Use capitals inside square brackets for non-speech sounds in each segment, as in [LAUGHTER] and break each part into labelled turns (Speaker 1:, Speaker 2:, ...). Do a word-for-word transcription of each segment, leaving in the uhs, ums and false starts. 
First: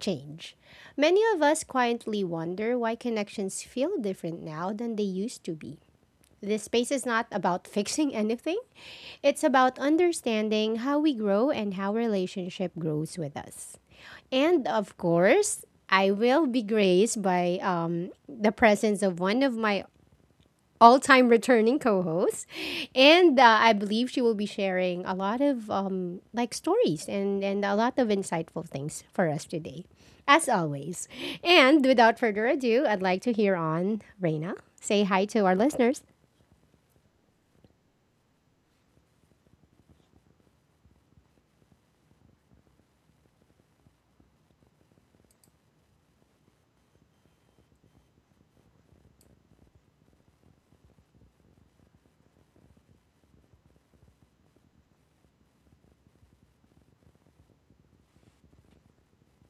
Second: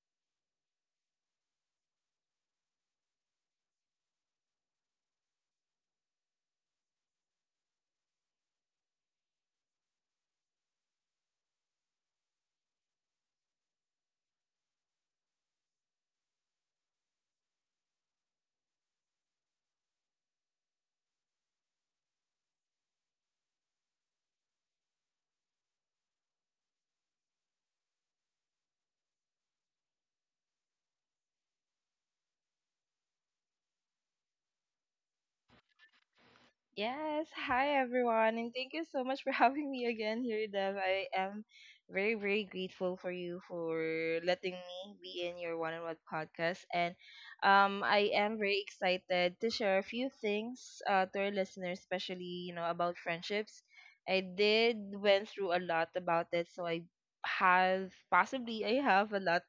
Speaker 1: change. Many of us quietly wonder why connections feel different now than they used to be. This space is not about [LAUGHS] fixing anything, it's about understanding how we grow and how relationship grows with us. And of course, I will be graced by um, the presence of one of my all time returning co host. And uh, I believe she will be sharing a lot of um, like stories and, and a lot of insightful things for us today, as always. And without further ado, I'd like to hear on Reina. Say hi to our listeners.
Speaker 2: Yes, hi everyone, and thank you so much for [LAUGHS] having me again here, Dev. I am very, very grateful for you for letting me be in your one on one podcast. And um, I am very excited to share a few things uh, to our listeners, especially, you know, about friendships. I did went through a lot about it, so I have possibly I have a lot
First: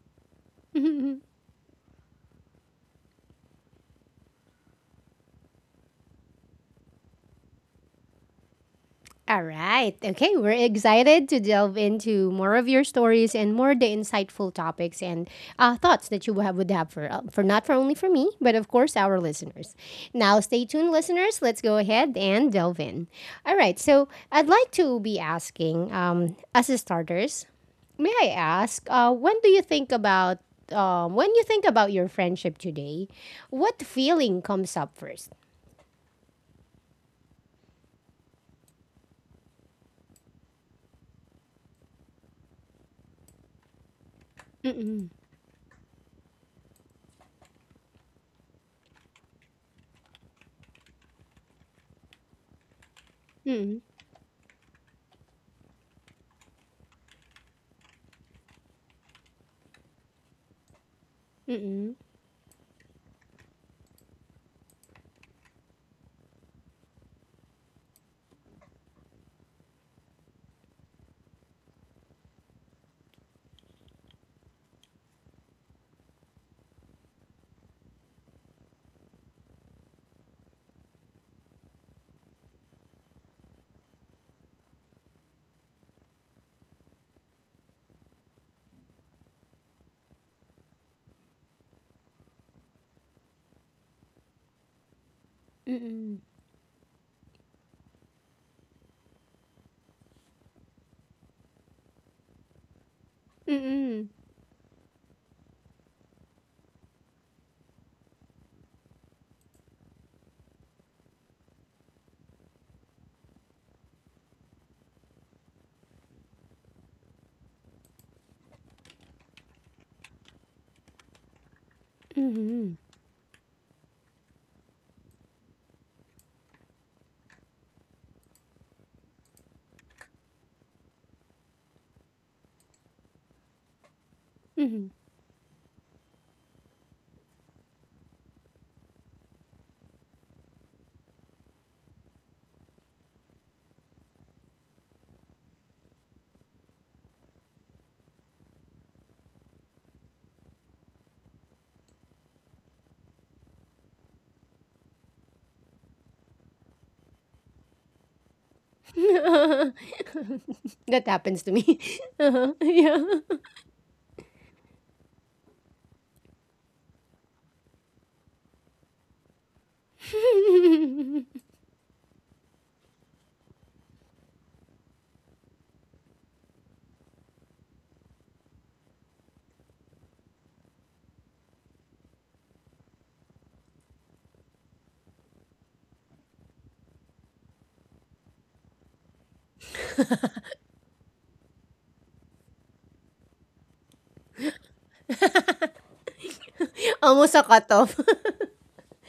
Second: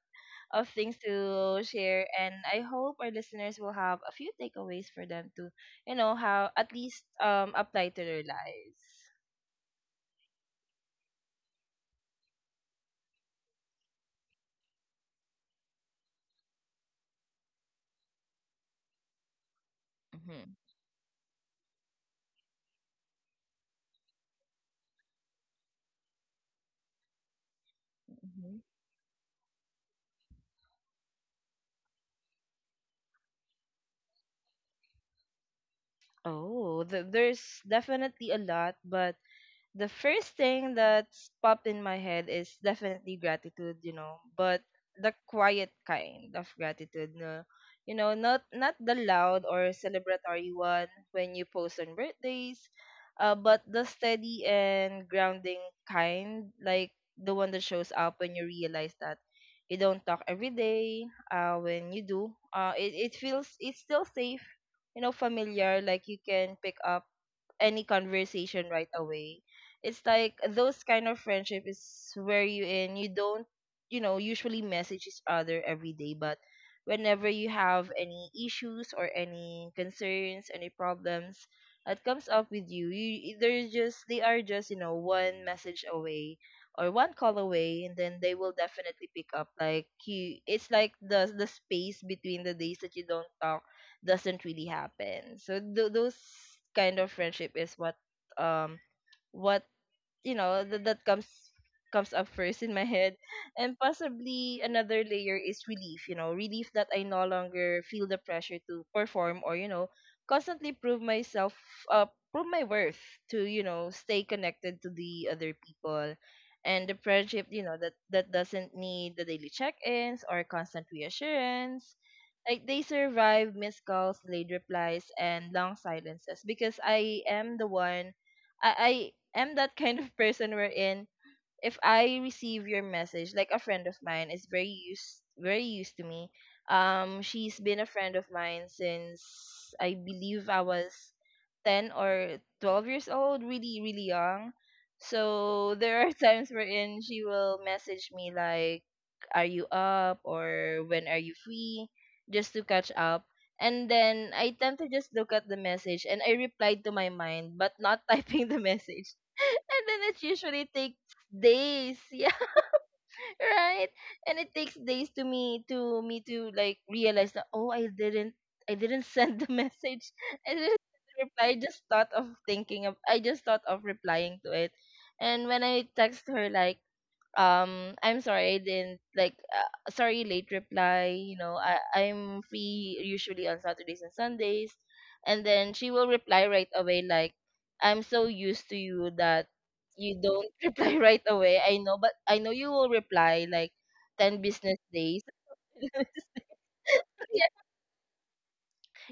Speaker 2: of things
Speaker 1: [LAUGHS]
Speaker 2: to share and I hope our listeners will have a few takeaways for them to, you know, how at least um apply to their lives.
Speaker 1: All right. Okay, we're excited to delve into more of your stories and more the insightful topics and uh, thoughts that you would have, would have for uh, for not for only for me, but of course our listeners. Now,
Speaker 2: hmm
Speaker 1: stay tuned, listeners. Let's go ahead and delve in. All right. So, I'd like to be asking, um, as a starters, may I
Speaker 2: hmm
Speaker 1: ask, uh, when do you think about um, when you think about your friendship today, what feeling comes up first?
Speaker 2: Oh, th- there's definitely a lot, but the first thing that's popped in my head is definitely gratitude, you know, but
Speaker 1: Mm.
Speaker 2: the quiet kind of gratitude, no, you know, not not the loud or celebratory one when you post on birthdays, uh, but
Speaker 1: Mm.
Speaker 2: the steady and grounding kind, like the one that shows up when you realize that you don't talk every day. Uh, when
Speaker 1: Mm.
Speaker 2: you do, uh, it it feels it's still safe, you know, familiar, like you can pick up any conversation right away. It's like those kind of friendship is where you in you don't you know usually message each other every day, but whenever you have any issues or any concerns, any problems that comes up with you, you they're just they are just you know one message away or one call away, and then they will definitely pick up like you it's like the the space between the days that you don't talk doesn't really happen. So
Speaker 1: Mm.
Speaker 2: th-
Speaker 1: Mm.
Speaker 2: those
Speaker 1: Mm.
Speaker 2: kind of friendship is what um what you know that that comes comes up first in my head, and
Speaker 1: Mm.
Speaker 2: possibly another layer is relief, you know, relief that I no longer feel the pressure to perform or, you know, constantly prove myself, uh prove my worth to, you know, stay connected to the other people. And the friendship, you know, that that doesn't need the daily check-ins or constant reassurance, like
Speaker 1: Mhm.
Speaker 2: they survive missed calls, late replies and long silences. Because I am the one, I, I am that kind of person wherein if I receive your message, like a friend of mine is very
Speaker 1: Mhm.
Speaker 2: used very used to me. Um, she's been a friend of mine since I believe I was ten or twelve years old, really, really young. So there are [LAUGHS] times wherein she will message me like, are you up? Or when are you free? Just to catch up. And then I tend to just look at the message and I replied to my mind but not [LAUGHS] typing the message, [LAUGHS] and
Speaker 1: [LAUGHS]
Speaker 2: then it usually take
Speaker 1: that happens to me.
Speaker 2: days. [LAUGHS]
Speaker 1: [LAUGHS]
Speaker 2: Yeah,
Speaker 1: Uh-huh, yeah.
Speaker 2: right. And it takes days to me to me to like realize that, oh, i didn't i didn't [LAUGHS] send the message, [LAUGHS] I didn't reply. I
Speaker 1: [LAUGHS]
Speaker 2: just thought of thinking of i just thought of replying to it. And when I text her like, um I'm sorry, I didn't like, uh, sorry, late reply, you know, I i'm free usually on Saturdays and Sundays. And then she will reply right away like, I'm so used to you that you don't [LAUGHS] reply right away. I know, but I know you will reply like ten business days. [LAUGHS]
Speaker 1: Almost a
Speaker 2: Yeah,
Speaker 1: cutoff.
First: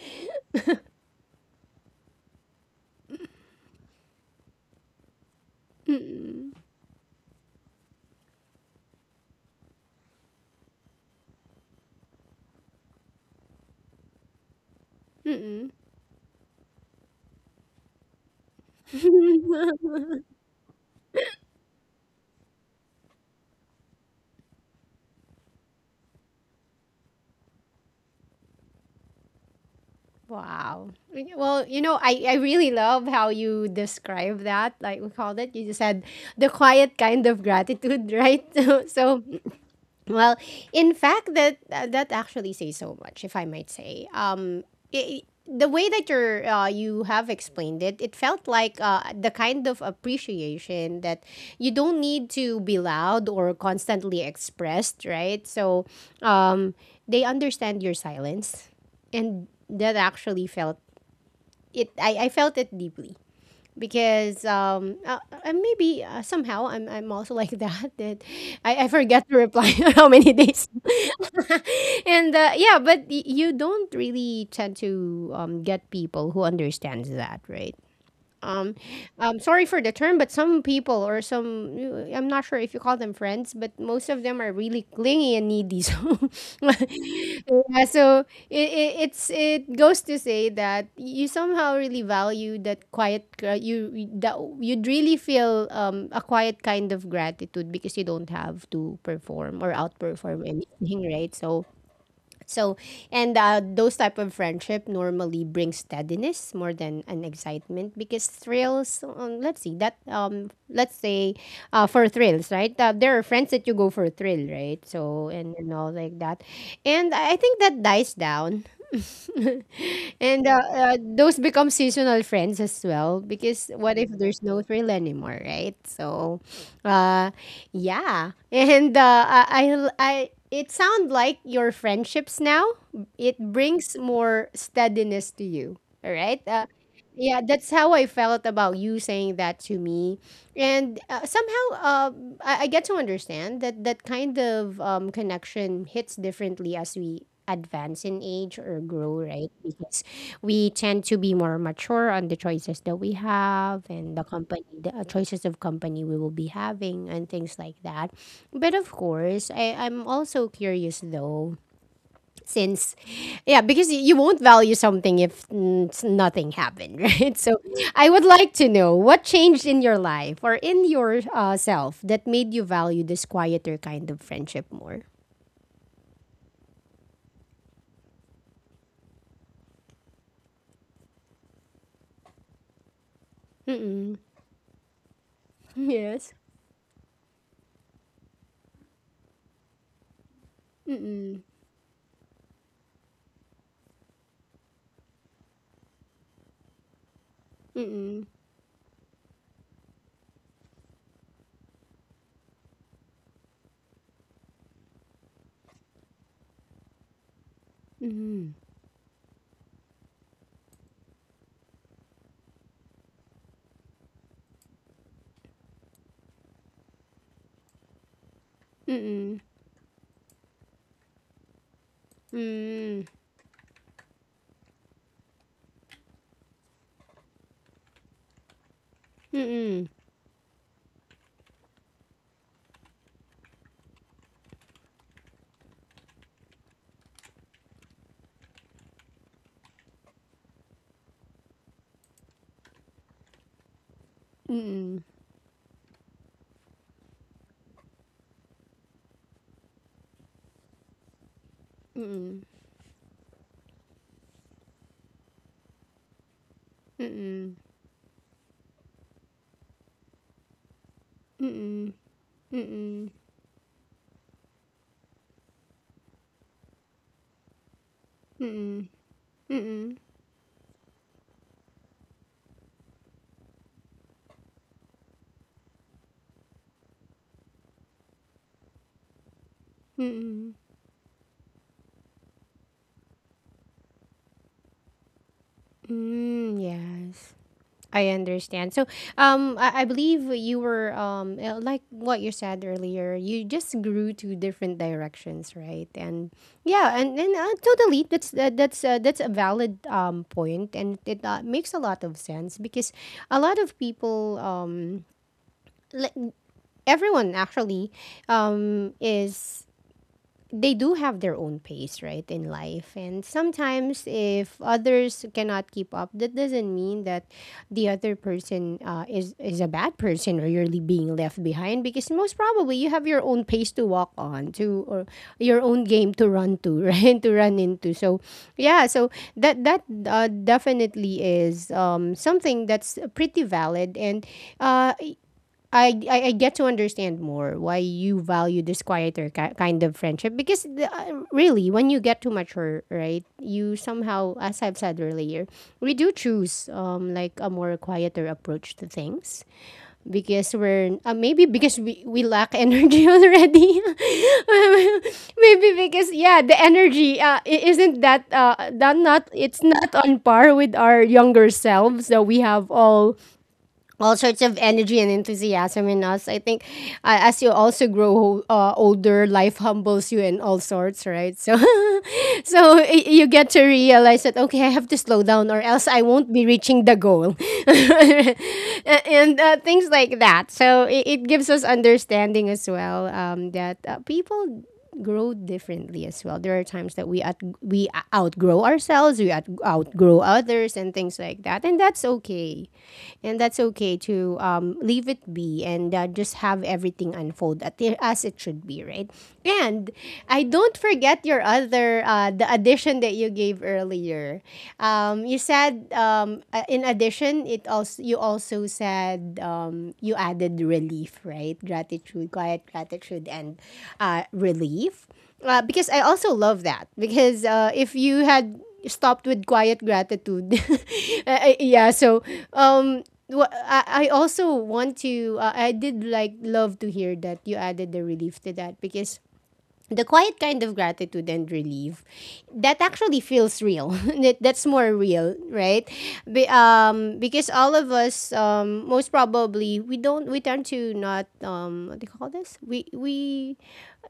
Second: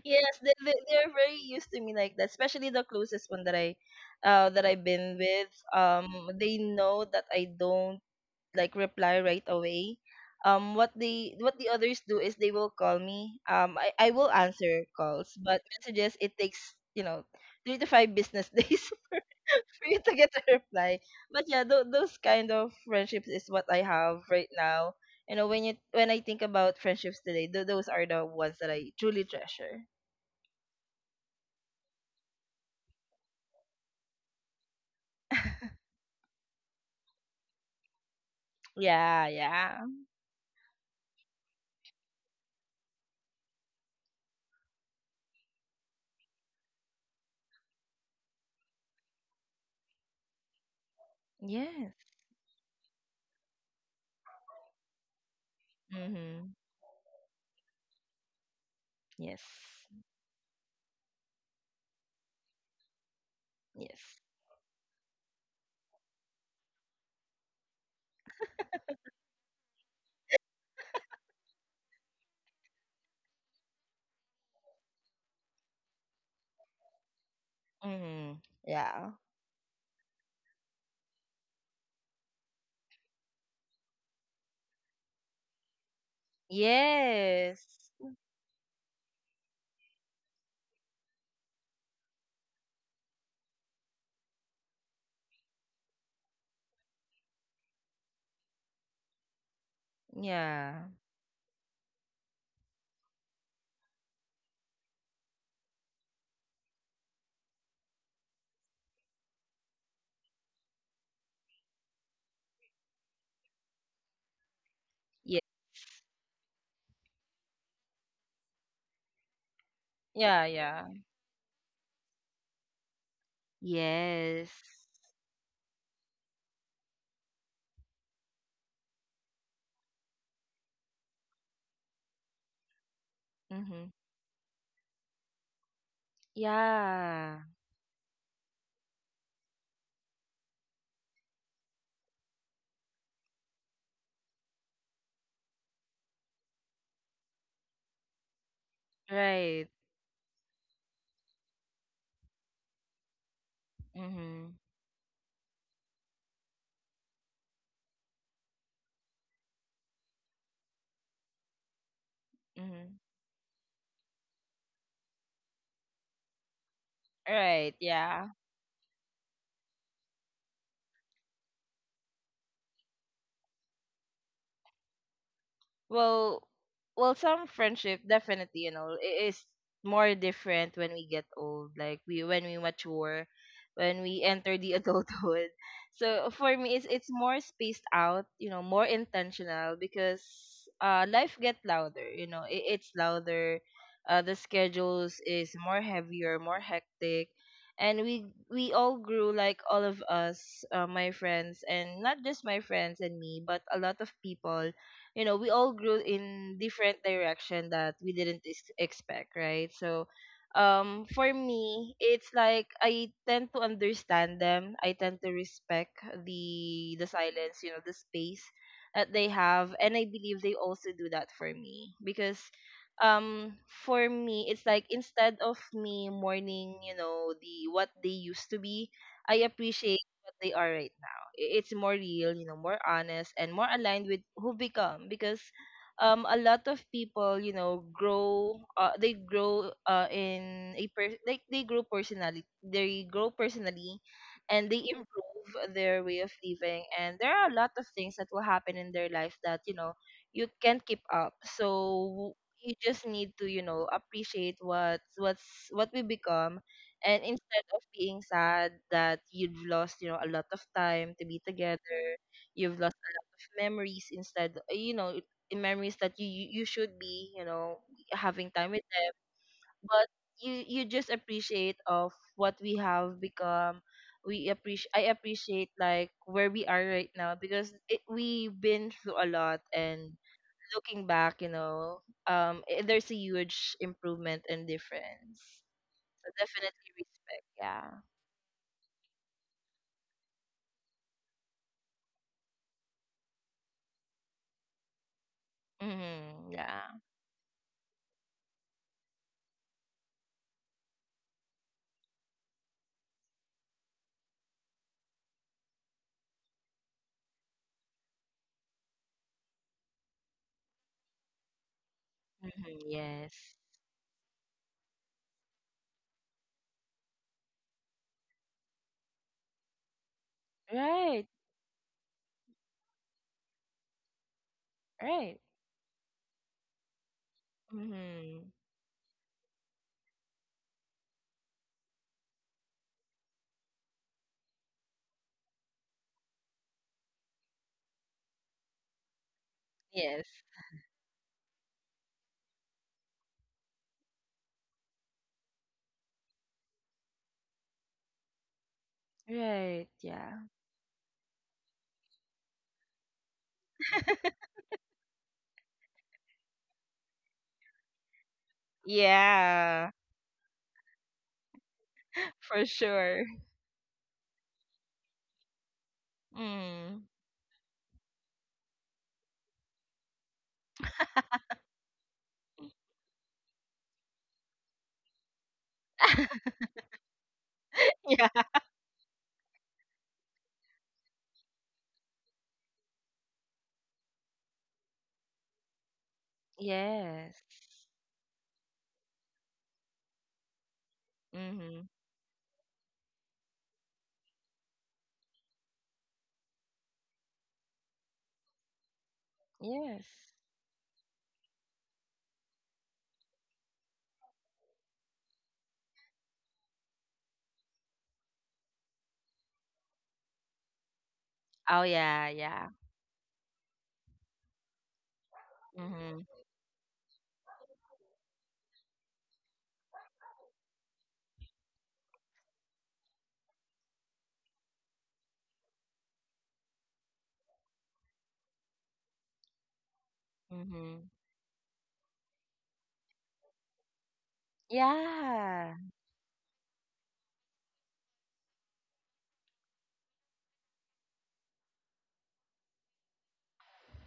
Speaker 2: yes, they, they, they're very used to me like that, especially the closest one that I uh that I've been with.
Speaker 1: [LAUGHS]
Speaker 2: Um
Speaker 1: Mm-mm.
Speaker 2: they know that I don't like reply right away. Um, what they what the others do is they will call me. Um, I, I will answer calls, but
Speaker 1: Mm-mm.
Speaker 2: messages, it takes, you know, three to five business days [LAUGHS] for,
Speaker 1: [LAUGHS]
Speaker 2: for you to get a reply. But yeah, th- those kind of friendships is what I have right now. You know, when you when I think about friendships today, th- those are the ones that I truly treasure.
Speaker 1: Wow. Well, you know, I, I really love how you describe that. Like we called it, you
Speaker 2: [LAUGHS]
Speaker 1: just said the quiet kind of gratitude, right? [LAUGHS] so
Speaker 2: Yeah, yeah.
Speaker 1: Well, in fact, that that actually says so much, if I might say. Um, I The way that you're uh, you have explained it, it felt like uh, the kind of appreciation that you
Speaker 2: Yes.
Speaker 1: don't need to be loud or constantly expressed, right? So,
Speaker 2: Mm-hmm.
Speaker 1: um, they understand your silence,
Speaker 2: Yes.
Speaker 1: and that actually felt it. I, I felt it deeply
Speaker 2: Yes.
Speaker 1: because um uh, uh, maybe uh, somehow I'm I'm also like [LAUGHS] that that I, I forget to reply [LAUGHS] how many days [LAUGHS] and uh, yeah, but y- you don't really tend to um, get people who understands that, right?
Speaker 2: Mm-hmm.
Speaker 1: um,
Speaker 2: Yeah.
Speaker 1: um, sorry for the term, but some people or some, I'm not sure if you call them friends, but most of them are really clingy and needy. [LAUGHS] So, yeah,
Speaker 2: Yes.
Speaker 1: so it, it, it's, it goes to say that you somehow really value that quiet, gra- you, that you'd really feel um, a quiet kind of gratitude because you don't have to perform or outperform
Speaker 2: Yeah.
Speaker 1: anything, [LAUGHS] right? So, so, and uh, those type of friendship normally bring steadiness more than an excitement because thrills. Um, let's see that. Um, let's say, uh, for thrills, right? Uh, there are friends that you go for a thrill, right? So
Speaker 2: Yeah.
Speaker 1: and and all like that, and I I think that dies down. [LAUGHS]
Speaker 2: Yeah,
Speaker 1: And uh,
Speaker 2: yeah.
Speaker 1: uh, those become seasonal friends as well, because what if there's
Speaker 2: Yes.
Speaker 1: no thrill anymore, right? So uh yeah, and uh, I, I I it sound like your friendships now, it
Speaker 2: Mm-hmm.
Speaker 1: brings more steadiness to you, all right. Uh, yeah,
Speaker 2: Yeah.
Speaker 1: that's how I felt about you saying that to me, and uh, somehow, uh, I, I get to understand that that kind of um, connection hits differently as we advance in age or grow, right?
Speaker 2: Right.
Speaker 1: Because we tend to be more mature on the choices that we have and the
Speaker 2: Mm-hmm.
Speaker 1: company, the uh, choices of company we will be having, and things like that. But of course, I, I'm also curious though, since
Speaker 2: Mm-hmm.
Speaker 1: yeah, because y- you won't value something if mm, s- nothing happened, [LAUGHS] right, so
Speaker 2: Right.
Speaker 1: I would
Speaker 2: Yeah.
Speaker 1: like to know what changed in your life or in your uh, self that made you value this quieter kind of friendship more.
Speaker 2: well well, some friendship definitely, you know, i- is more different when we get old, like we when we mature, when
Speaker 1: Mm-mm.
Speaker 2: we enter the [LAUGHS] adulthood. So
Speaker 1: Yes.
Speaker 2: for me it's it's more spaced out, you know, more intentional. Because uh life
Speaker 1: Mm-mm.
Speaker 2: get louder, you know, it, it's louder. Uh the schedules is more heavier, more hectic. And
Speaker 1: Mm-mm.
Speaker 2: we we all grew, like all of us, uh, my friends, and not just my friends and me, but a lot of people, you know, we all grew in different direction that we didn't
Speaker 1: Mm-mm.
Speaker 2: ex- expect, right? So um for me it's like I tend to understand them, I tend to respect the the silence, you know, the space that they
Speaker 1: Mm-mm.
Speaker 2: have, and I believe they also do that for me. Because
Speaker 1: Mm-mm.
Speaker 2: um for me it's like instead of me mourning, you know, the what they used to be, I
Speaker 1: Mm-mm.
Speaker 2: appreciate what they are right now. I- It's more real, you know, more honest, and more aligned with who become. Because um a lot of people, you know, grow, uh, they grow uh in a per- like they grow personally. They grow personally, and they
Speaker 1: Mm-mm.
Speaker 2: improve their way of living, and there are a lot of things that will happen in their life that, you know, you can't keep up. So
Speaker 1: Mm-mm.
Speaker 2: you just need to, you know, appreciate what's what's what we become.
Speaker 1: Mm-mm.
Speaker 2: And
Speaker 1: Mm-mm.
Speaker 2: instead of being sad that you've lost, you know, a lot of time to be together, you've lost
Speaker 1: Mm-mm.
Speaker 2: a lot of memories. Instead, uh, you know, it- memories that you you you should be, you know, having time
Speaker 1: Mm-mm.
Speaker 2: with them.
Speaker 1: Mm-mm.
Speaker 2: But you you just appreciate of what we have become. We appreciate I appreciate like where we are right now, because it, we've been through a lot, and looking back, you know, um, i- there's a huge improvement and difference. So
Speaker 1: Mm,
Speaker 2: definitely
Speaker 1: yes.
Speaker 2: respect. Yeah.
Speaker 1: I understand. So, um, I, I believe you were um, uh, like what you said earlier. You just grew to different directions, right? And
Speaker 2: Mm-hmm.
Speaker 1: yeah,
Speaker 2: Yeah.
Speaker 1: and and uh, totally. That's that, that's uh, that's a valid um point, and it uh, makes a lot of sense because a lot of people um, like everyone actually um is, they do have their own pace, right, in
Speaker 2: Mm-hmm.
Speaker 1: life. And
Speaker 2: Yes.
Speaker 1: sometimes, if others cannot keep up, that doesn't mean that the other person uh, is is a bad person or you're le- being
Speaker 2: Right.
Speaker 1: left behind. Because most probably, you have your own pace to walk on, to, or
Speaker 2: Right.
Speaker 1: your own game to run to, [LAUGHS] right, to run into. So,
Speaker 2: Mm-hmm.
Speaker 1: yeah, so that that uh, definitely is, um, something that's pretty valid. And uh, I, I, I get to understand more why you value this quieter ki- kind of
Speaker 2: Yes.
Speaker 1: friendship, because the, uh, really when you get to mature, right, you somehow, as I've said earlier, we do choose, um like, a more quieter approach to things,
Speaker 2: Right. Yeah.
Speaker 1: because we're uh, maybe because we, we lack energy [LAUGHS] already.
Speaker 2: [LAUGHS]
Speaker 1: [LAUGHS] Maybe because yeah, the energy, uh, i- isn't that, uh that not it's
Speaker 2: Yeah,
Speaker 1: not on par with our younger selves, that we
Speaker 2: for
Speaker 1: have all
Speaker 2: sure.
Speaker 1: all sorts of energy and enthusiasm in us. I think,
Speaker 2: Mm.
Speaker 1: uh, as you also grow, uh, older, life humbles you in all sorts, right? So [LAUGHS] [LAUGHS] so y- you get to realize that, okay, I have to slow down or else I won't be
Speaker 2: [LAUGHS]
Speaker 1: reaching the goal. [LAUGHS]
Speaker 2: Yeah.
Speaker 1: A- and uh, things like that, so it, it gives us understanding as well, um, that uh, people grow differently as well. There are times that we out
Speaker 2: Yes.
Speaker 1: we outgrow ourselves, we out- outgrow others and things like that, and
Speaker 2: Mm-hmm.
Speaker 1: that's okay. And that's okay to, um, leave it be, and uh, just have everything unfold at the, as it should be, right. And
Speaker 2: Yes.
Speaker 1: i don't don't forget your other, uh, the addition that you gave earlier. Um, you said, um, uh, in addition, it also you also said, um, you added relief, right?
Speaker 2: Oh
Speaker 1: Gratitude,
Speaker 2: yeah.
Speaker 1: quiet
Speaker 2: Yeah.
Speaker 1: gratitude, and uh, relief. Uh, because I
Speaker 2: Mm-hmm.
Speaker 1: also love that, because uh, if you had stopped with quiet gratitude, [LAUGHS] uh, yeah. So, um, wha- I, I also want to. Uh, I did like love to hear that you added the relief to that, because the quiet kind of
Speaker 2: Mm-hmm.
Speaker 1: gratitude and relief, that actually feels real, [LAUGHS] that, that's more real,
Speaker 2: Yeah.
Speaker 1: right? Be, um, because all of us, um, most probably we don't we tend to not, um, what do you call this, we we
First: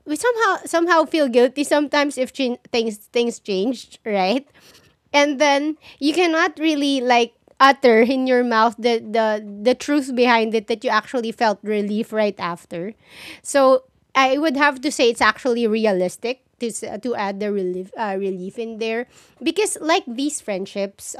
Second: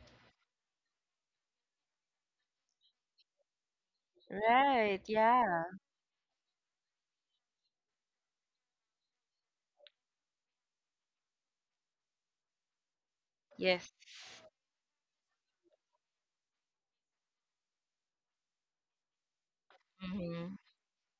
Speaker 1: we somehow somehow feel guilty sometimes if chin things things changed, right.
Speaker 2: Right.
Speaker 1: And
Speaker 2: Yeah.
Speaker 1: then you cannot really, like, utter in your mouth the the the truth behind it, that you actually felt relief right after, so
Speaker 2: Yes.
Speaker 1: I would have to say it's actually realistic to s- to add the relief, uh, relief in there, because like these
Speaker 2: Mm-hmm.
Speaker 1: friendships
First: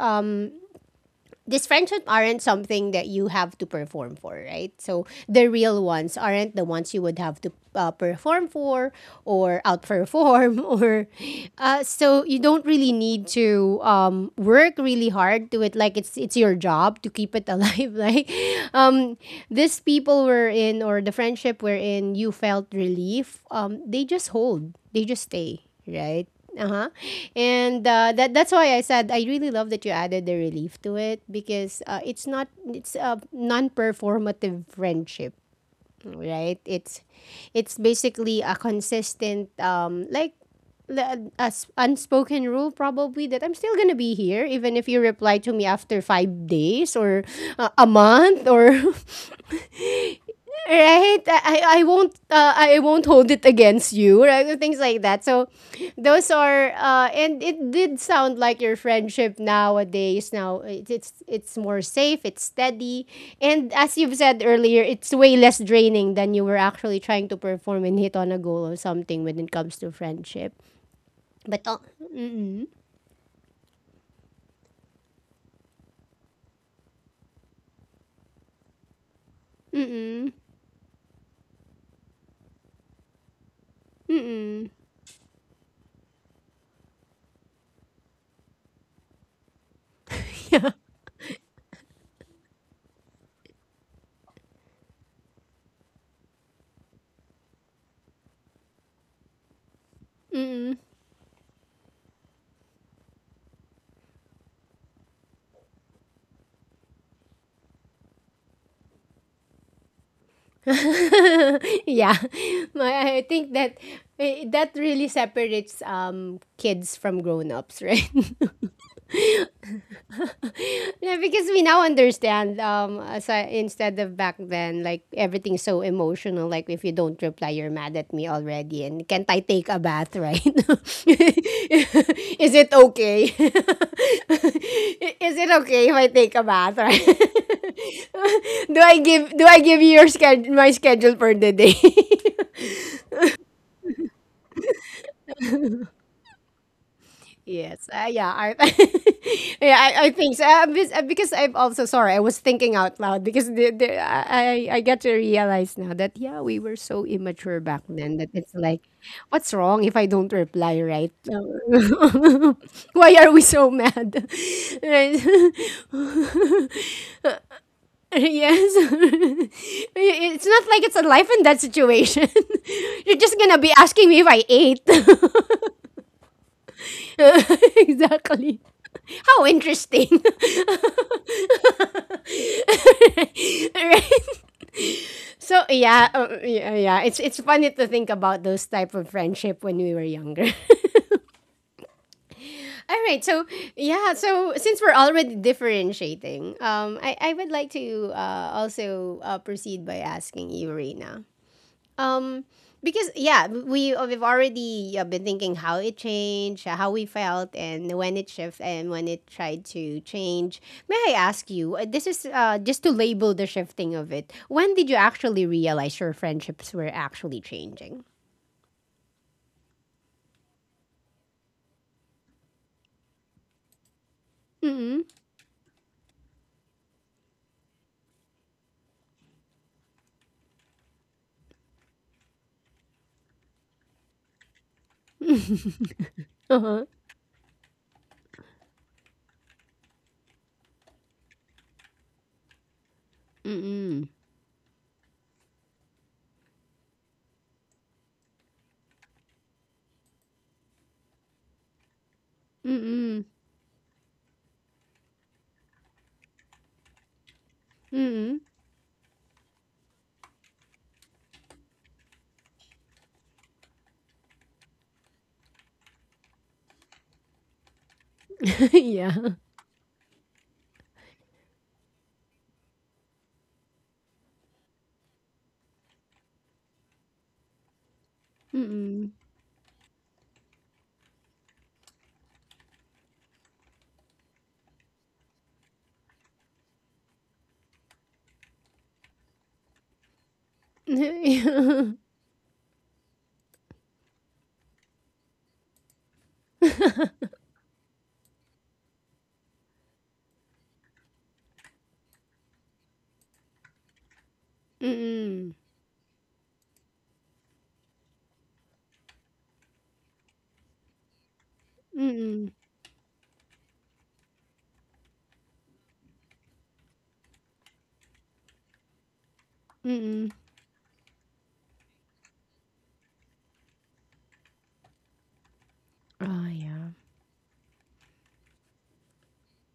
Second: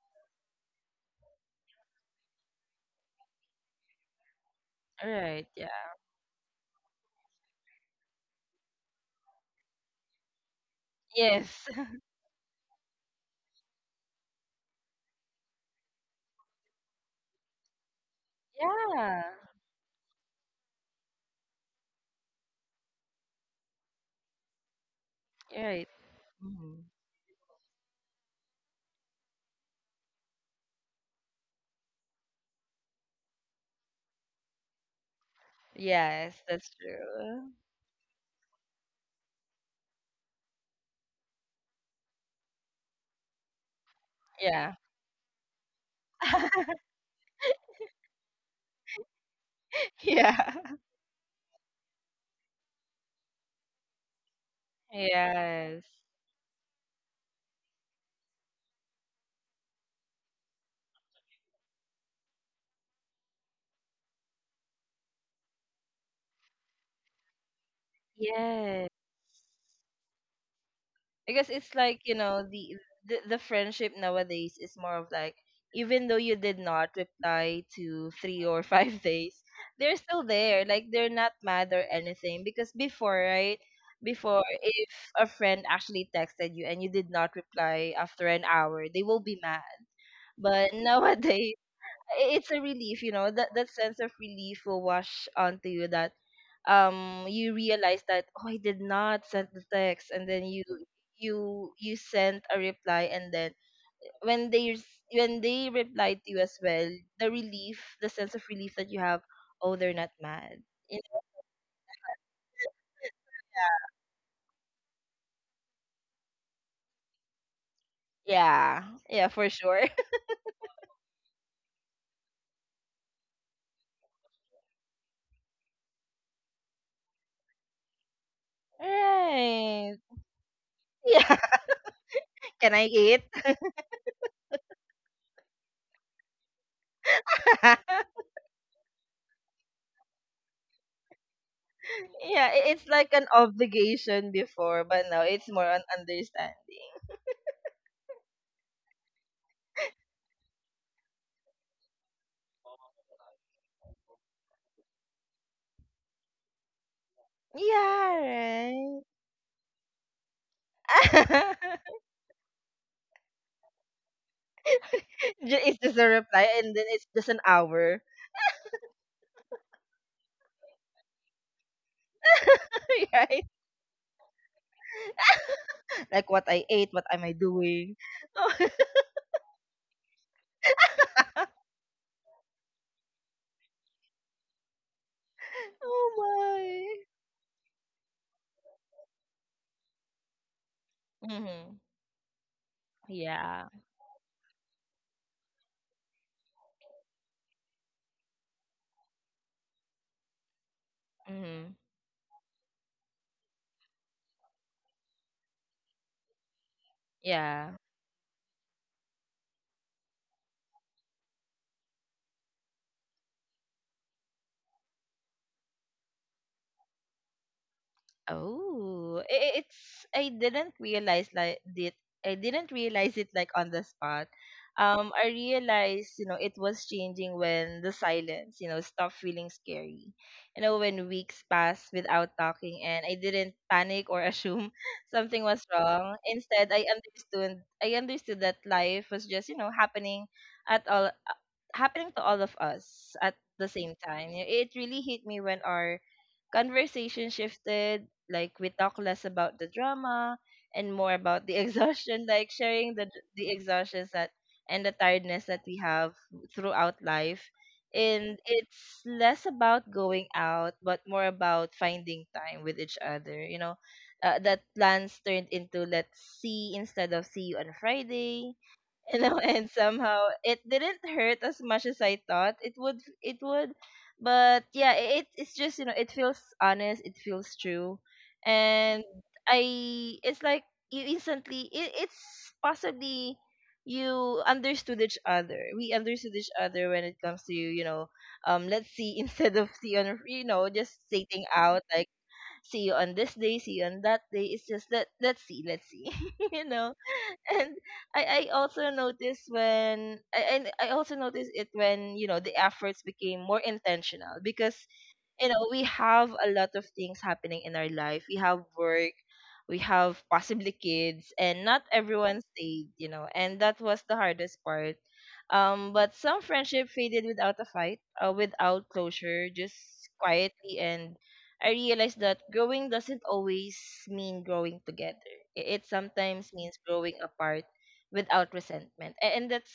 Speaker 1: dysfunction aren't something that you have to perform for, right? So
Speaker 2: Right.
Speaker 1: the
Speaker 2: Yeah.
Speaker 1: real ones aren't the ones you would have to, uh, perform for or outperform, [LAUGHS] or
Speaker 2: Yes.
Speaker 1: uh,
Speaker 2: [LAUGHS]
Speaker 1: so you don't really need to, um, work really hard to it, like, it's it's your job to keep it alive, [LAUGHS] like, um,
Speaker 2: Yeah.
Speaker 1: this people were in, or the friendship wherein you felt relief, um, they just hold they just stay,
Speaker 2: Right.
Speaker 1: right.
Speaker 2: Mm-hmm.
Speaker 1: Uh-huh. And uh, that that's why I said I really love that you added the relief to it, because uh, it's not it's a non-performative friendship,
Speaker 2: Yes.
Speaker 1: right?
Speaker 2: That's
Speaker 1: It's
Speaker 2: true.
Speaker 1: it's basically a consistent, um like, the- a s- unspoken rule, probably, that I'm still gonna be here even
Speaker 2: Yeah.
Speaker 1: if you reply to me after five
Speaker 2: [LAUGHS]
Speaker 1: days or uh, a month or [LAUGHS]
Speaker 2: yeah.
Speaker 1: right, i i won't uh, i won't hold it against you, right, things like that, so
Speaker 2: Yes.
Speaker 1: those are, uh and it did sound like your friendship nowadays, now it, it's it's more safe, it's steady, and as you've said earlier, it's way less draining than you were actually trying to perform and hit on a goal or
Speaker 2: Yes.
Speaker 1: something when it comes to friendship.
Speaker 2: Because
Speaker 1: But
Speaker 2: it's
Speaker 1: oh,
Speaker 2: like, you know,
Speaker 1: mm,
Speaker 2: the, the the friendship nowadays is more of like, even though you did not reply to three or five [LAUGHS] days,
Speaker 1: mm,
Speaker 2: they're still
Speaker 1: mm,
Speaker 2: there. Like they're not mad or anything. Because before, right?
Speaker 1: mm,
Speaker 2: Before,
Speaker 1: mm.
Speaker 2: if a friend actually texted you and you did not reply after an hour, they will be mad.
Speaker 1: [LAUGHS] Yeah.
Speaker 2: But [LAUGHS] nowadays i- it's a relief, you know, that that sense of relief will wash onto you. That um you realize that, oh, I did not send the text, and then you
Speaker 1: Mm-mm.
Speaker 2: you you sent a reply, and then when they res- when they replied to you as well, the relief, the sense of relief that you have, oh, they're not mad. You know?
Speaker 1: Yeah. [LAUGHS] my, I think that, eh, that really separates um kids from grown-ups, right? [LAUGHS]
Speaker 2: Yeah, yeah, for sure.
Speaker 1: Yeah, because we now understand, um as I, instead of back then, like everything's so emotional, like if you don't reply you're mad at me
Speaker 2: [LAUGHS]
Speaker 1: already, and, can't I take a
Speaker 2: Right.
Speaker 1: bath, right? [LAUGHS]
Speaker 2: Yeah.
Speaker 1: Is
Speaker 2: [LAUGHS]
Speaker 1: it
Speaker 2: Can I
Speaker 1: okay,
Speaker 2: eat?
Speaker 1: [LAUGHS] is it okay if I take a bath, right?
Speaker 2: [LAUGHS]
Speaker 1: [LAUGHS] Do i give do I give you your sched my schedule for the day? [LAUGHS]
Speaker 2: Yeah, i- it's like an obligation before, but now it's more on understanding.
Speaker 1: Yes. Uh, yeah. I, [LAUGHS] yeah. I, I think so. Uh, because, uh, because I'm also sorry. I was thinking out loud because the, the, I I I get to realize now that, yeah, we were so immature back then
Speaker 2: Yeah,
Speaker 1: that it's like,
Speaker 2: right.
Speaker 1: what's wrong if I don't reply, right?
Speaker 2: [LAUGHS]
Speaker 1: Uh, [LAUGHS] Why are we so mad? [LAUGHS] Right.
Speaker 2: Ju- it's
Speaker 1: [LAUGHS]
Speaker 2: just a reply, and then it's just an hour.
Speaker 1: Yes. [LAUGHS] It's not like it's a life and death situation. [LAUGHS]
Speaker 2: [LAUGHS]
Speaker 1: You're just
Speaker 2: Right?
Speaker 1: gonna be asking me if I ate. [LAUGHS]
Speaker 2: Like what I ate, what
Speaker 1: [LAUGHS]
Speaker 2: am I doing?
Speaker 1: Exactly.
Speaker 2: [LAUGHS]
Speaker 1: How interesting. [LAUGHS] Right? So
Speaker 2: Oh,
Speaker 1: yeah, uh, yeah, yeah.
Speaker 2: my.
Speaker 1: It's it's funny to think about those type of friendship when we were younger. [LAUGHS]
Speaker 2: Mhm.
Speaker 1: All right, so
Speaker 2: Yeah.
Speaker 1: yeah, so since we're already differentiating, um, I, I would like to uh, also uh, proceed by asking you, Rena.
Speaker 2: Mhm.
Speaker 1: Um, because yeah, we uh, we've already uh, been thinking how it changed, uh, how we felt,
Speaker 2: Yeah.
Speaker 1: and when it shifted and when it tried to change. May I ask you? uh, This is uh, just to label the shifting of it. When did you actually realize your friendships were actually changing?
Speaker 2: Oh, i- it's, I didn't realize like did I didn't realize it like on the spot.
Speaker 1: Mm.
Speaker 2: Um, I realized, you know, it was changing when the silence, you know, stopped feeling scary. You know, when weeks passed without talking and I didn't panic or assume [LAUGHS] something was wrong.
Speaker 1: Uh
Speaker 2: Instead,
Speaker 1: huh.
Speaker 2: I understood I understood that life was just, you know, happening at all happening to all of us at the same
Speaker 1: Mm.
Speaker 2: time. You know, it really hit me when our conversation shifted. Like we talk less about the drama and more about the [LAUGHS] exhaustion, like sharing the
Speaker 1: Mm.
Speaker 2: the exhaustions that, and the tiredness that we have throughout life. And
Speaker 1: Mm.
Speaker 2: it's less about going out, but more about finding time with each other. You know, uh, that plans turned into let's see, instead of see you on Friday,
Speaker 1: [LAUGHS]
Speaker 2: you
Speaker 1: Yeah.
Speaker 2: know. [LAUGHS] And somehow it didn't hurt as much as I thought it would it would. But yeah, it, it's just, you know, it feels honest, it feels true. And
Speaker 1: Mm.
Speaker 2: I it's like, you instantly it, it's possibly you understood each other we understood each other when it comes to, you know, um let's see. [LAUGHS] Instead of see on, you know, just stating out
Speaker 1: Mm.
Speaker 2: like see you on this day, see you on that day, it's just that let's see, let's see, [LAUGHS] you know. And I, I also noticed when, I, I I also noticed it when, you know, the efforts became more intentional. Because, you
Speaker 1: Mm.
Speaker 2: know, we have a lot of things happening in our life. We have work, we have possibly kids, and not everyone
Speaker 1: Mm.
Speaker 2: stayed, you know, and that was the hardest part. Um, but some friendship faded without a fight, uh, without closure, just
Speaker 1: [LAUGHS]
Speaker 2: quietly. And I realized that growing doesn't always mean growing together. It, it
Speaker 1: Oh
Speaker 2: sometimes means
Speaker 1: yeah.
Speaker 2: growing apart without resentment. A- And that's,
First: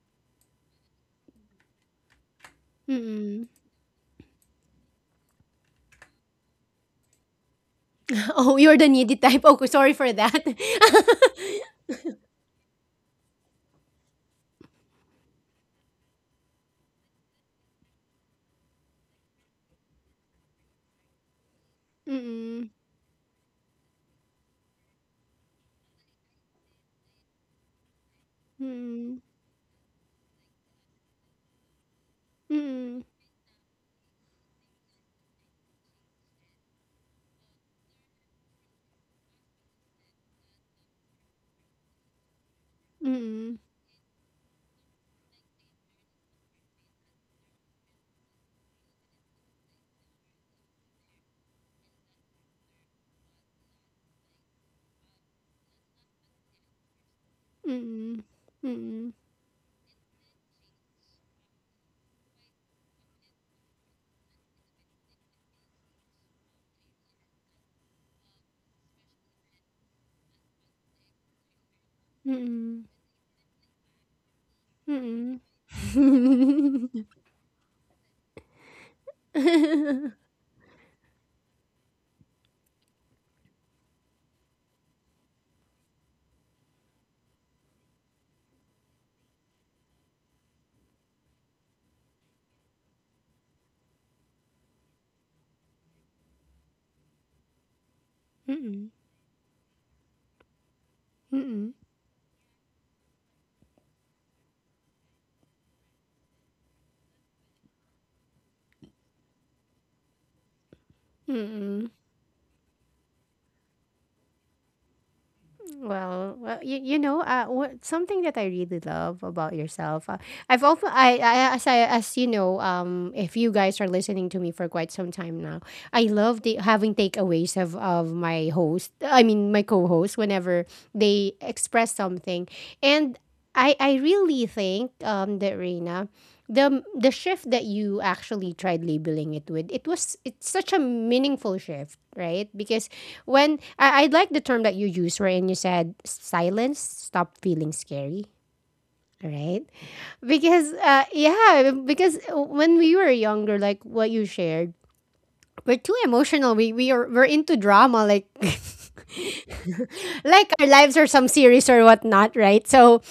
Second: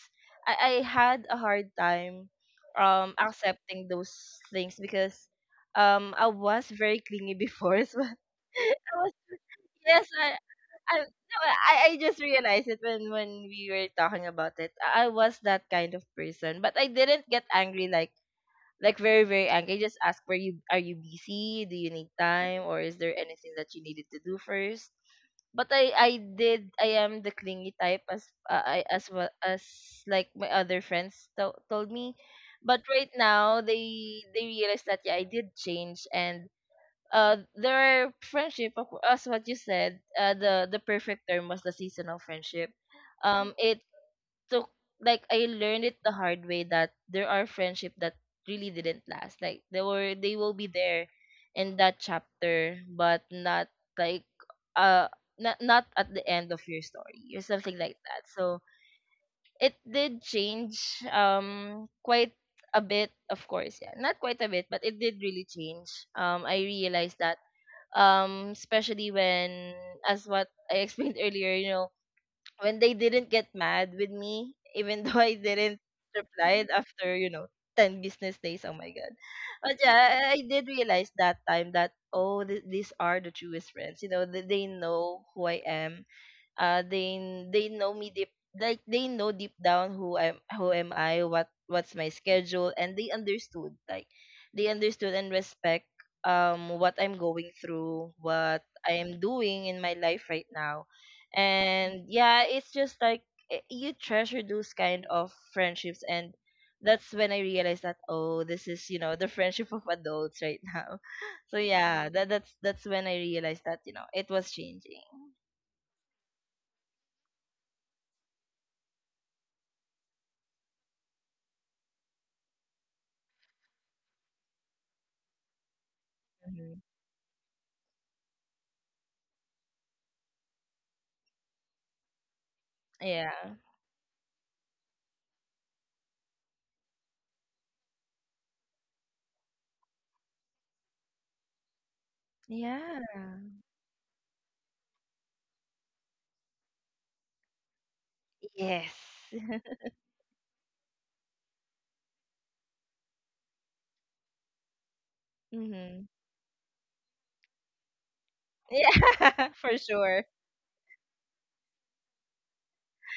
Speaker 2: I, I had a hard time um
Speaker 1: Mm-mm.
Speaker 2: accepting those things because um I was very clingy before, so [LAUGHS]
Speaker 1: [LAUGHS] Oh, you're the
Speaker 2: I was,
Speaker 1: needy type. Okay, sorry
Speaker 2: yes,
Speaker 1: for
Speaker 2: I
Speaker 1: that.
Speaker 2: I no, I,
Speaker 1: [LAUGHS]
Speaker 2: I just realized it when when we were talking about it. I I was that kind of person, but I didn't get angry, like like very, very angry. I just ask, where you are, you busy, do you need time,
Speaker 1: Mm,
Speaker 2: or is there anything that you needed to do first? But I I did. I am the clingy type, as uh, I, as
Speaker 1: mm,
Speaker 2: well as like my other friends to- told me. But
Speaker 1: mm,
Speaker 2: right now they they realize that, yeah, I did change. And uh their friendship of cour- as what you said, uh the the perfect term was the seasonal friendship. Um,
Speaker 1: mm,
Speaker 2: it took, like, I learned it the hard way, that there are friendship that really didn't last. Like they were, they will be there in that chapter, but not, like, uh not, not at the end of your story or something like
Speaker 1: mm,
Speaker 2: that. So
Speaker 1: mm,
Speaker 2: it did change, um, quite a bit. Of course, yeah, not quite a bit, but it did really change. Um, I realized that, um, especially when, as what I explained [LAUGHS] earlier, you know, when
Speaker 1: mm,
Speaker 2: they didn't get mad with me even [LAUGHS] though I
Speaker 1: mm.
Speaker 2: didn't reply after, you know ten business days. Oh my god. But yeah, I, I did realize that time that, oh, th- these are the truest friends, you know. They, they know who I am. uh they they know me deep, like they know deep down who I'm, who am I, what, what's my schedule, and they understood, like they understood and respect, um, what I'm going through, what
Speaker 1: Mm,
Speaker 2: I am doing in my life right now.
Speaker 1: mm,
Speaker 2: And yeah, it's just like, eh, you treasure those kind of friendships. And that's when I realized that, oh, this is, you know, the friendship of adults right now. [LAUGHS] So
Speaker 1: mm. [LAUGHS]
Speaker 2: yeah, that that's that's when I realized that, you know, it was changing.
Speaker 1: Well, well, you, you know, uh, what, something that I really love about yourself. Uh, I've also, I, I, as I, as you know, um, if you guys are listening to me for quite some time now, I love the,
Speaker 2: Mhm.
Speaker 1: having takeaways of, of my host. I mean, my co-host whenever they express something, and
Speaker 2: Yeah.
Speaker 1: I, I really think, um, that Reina, the the shift that you actually tried labeling it with, it was, it's such a meaningful shift, right? Because
Speaker 2: Yeah.
Speaker 1: when I, I like the term that you used wherein you said silence stop feeling scary,
Speaker 2: Yes.
Speaker 1: right? Because uh yeah, because when we were younger, like what you shared, we're too
Speaker 2: Mm-hmm.
Speaker 1: emotional. We we are we're into drama, like [LAUGHS]
Speaker 2: Yeah, [LAUGHS] for sure.
Speaker 1: like our lives are some series or whatnot, right? So,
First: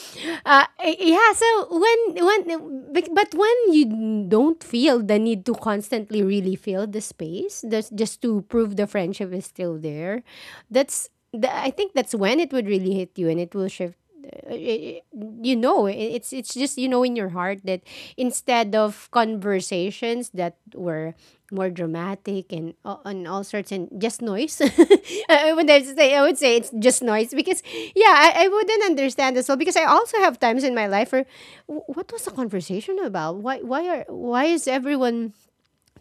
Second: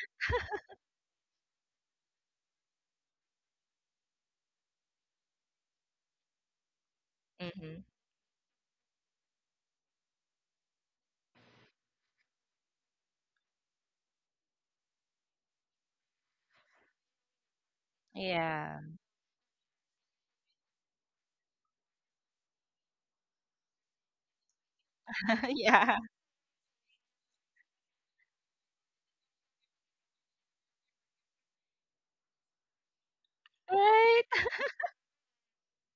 Speaker 1: uh, yeah. So when when but but when you don't feel the need to constantly really fill the space,
Speaker 2: Mm-hmm.
Speaker 1: that's just to prove the friendship is still there. That's the, I think that's when it would really hit you, and it will shift it, you know, it's it's just you know in your heart that instead
Speaker 2: Yeah.
Speaker 1: of conversations that were more dramatic and uh, and all sorts and just noise [LAUGHS] I,
Speaker 2: [LAUGHS]
Speaker 1: I would
Speaker 2: Yeah.
Speaker 1: say I would say it's just noise because yeah I, I wouldn't understand as well because I also have times in my life where "Wh- what was the conversation about? why why are why
Speaker 2: Right.
Speaker 1: is everyone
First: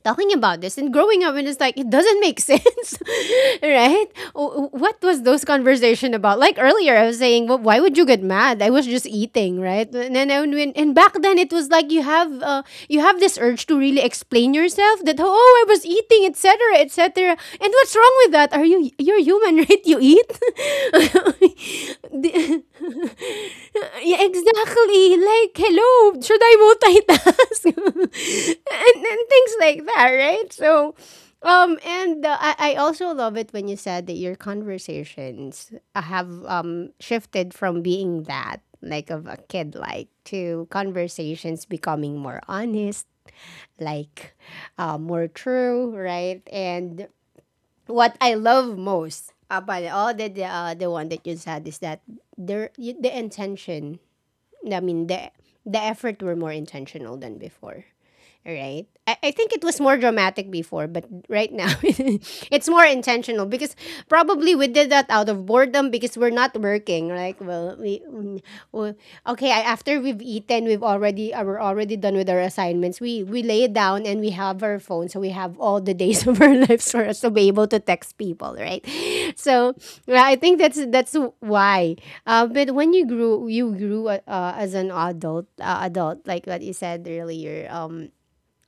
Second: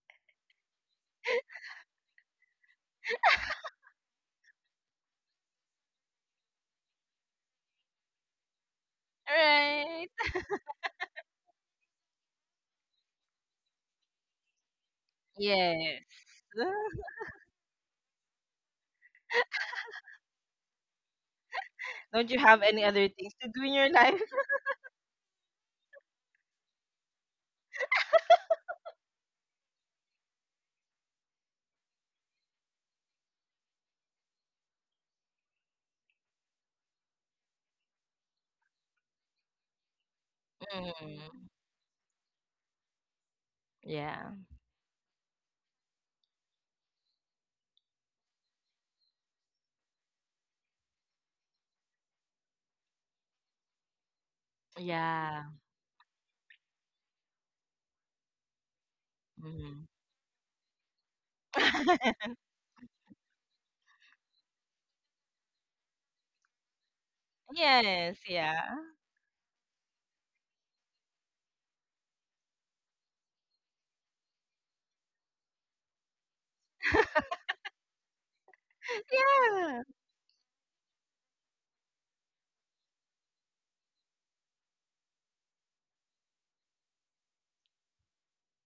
Speaker 1: talking about this and growing up?" And it's like it doesn't make sense [LAUGHS] right. W- what was those conversation about? Like earlier I was saying, well, why would you get mad? I was just eating, right?
Speaker 2: Right.
Speaker 1: And then and, when, and back then it was like you have uh, you have this urge to really explain yourself that oh I was
Speaker 2: Yes.
Speaker 1: eating, etc.
Speaker 2: [LAUGHS]
Speaker 1: etc. And what's wrong with that? Are you you're human [LAUGHS] right, you eat. [LAUGHS]
Speaker 2: Don't you
Speaker 1: The-
Speaker 2: have any other things to do
Speaker 1: [LAUGHS]
Speaker 2: in your life?
Speaker 1: Yeah, exactly. Like, hello, should I multitask? [LAUGHS] and, and things like that, right? So, um, and uh, I, I also love it when you said that your conversations have um shifted from being that like of a kid, like to
Speaker 2: Mm.
Speaker 1: conversations becoming more honest,
Speaker 2: Yeah.
Speaker 1: like, uh, more true, right? And what I love most about all the the, uh, the one that you said is that there y- the intention, I mean the
Speaker 2: Yeah.
Speaker 1: the effort were more intentional than before, right? I, I think it was
Speaker 2: Mm-hmm.
Speaker 1: more dramatic before, but right now [LAUGHS]
Speaker 2: [LAUGHS]
Speaker 1: it's more intentional because probably we did that out of boredom because we're not working. Like, well, we,
Speaker 2: Yes.
Speaker 1: mm,
Speaker 2: Yeah.
Speaker 1: well okay. I- After we've eaten, we've already uh, we're already done with our assignments. We we lay down and we have our phone, so we have all the days [LAUGHS] of our lives for us to be able to text people, right? So
Speaker 2: Yeah.
Speaker 1: yeah, I think that's that's why. Uh, but when you grew you grew uh, uh, as an adult uh, adult like what you said earlier, um,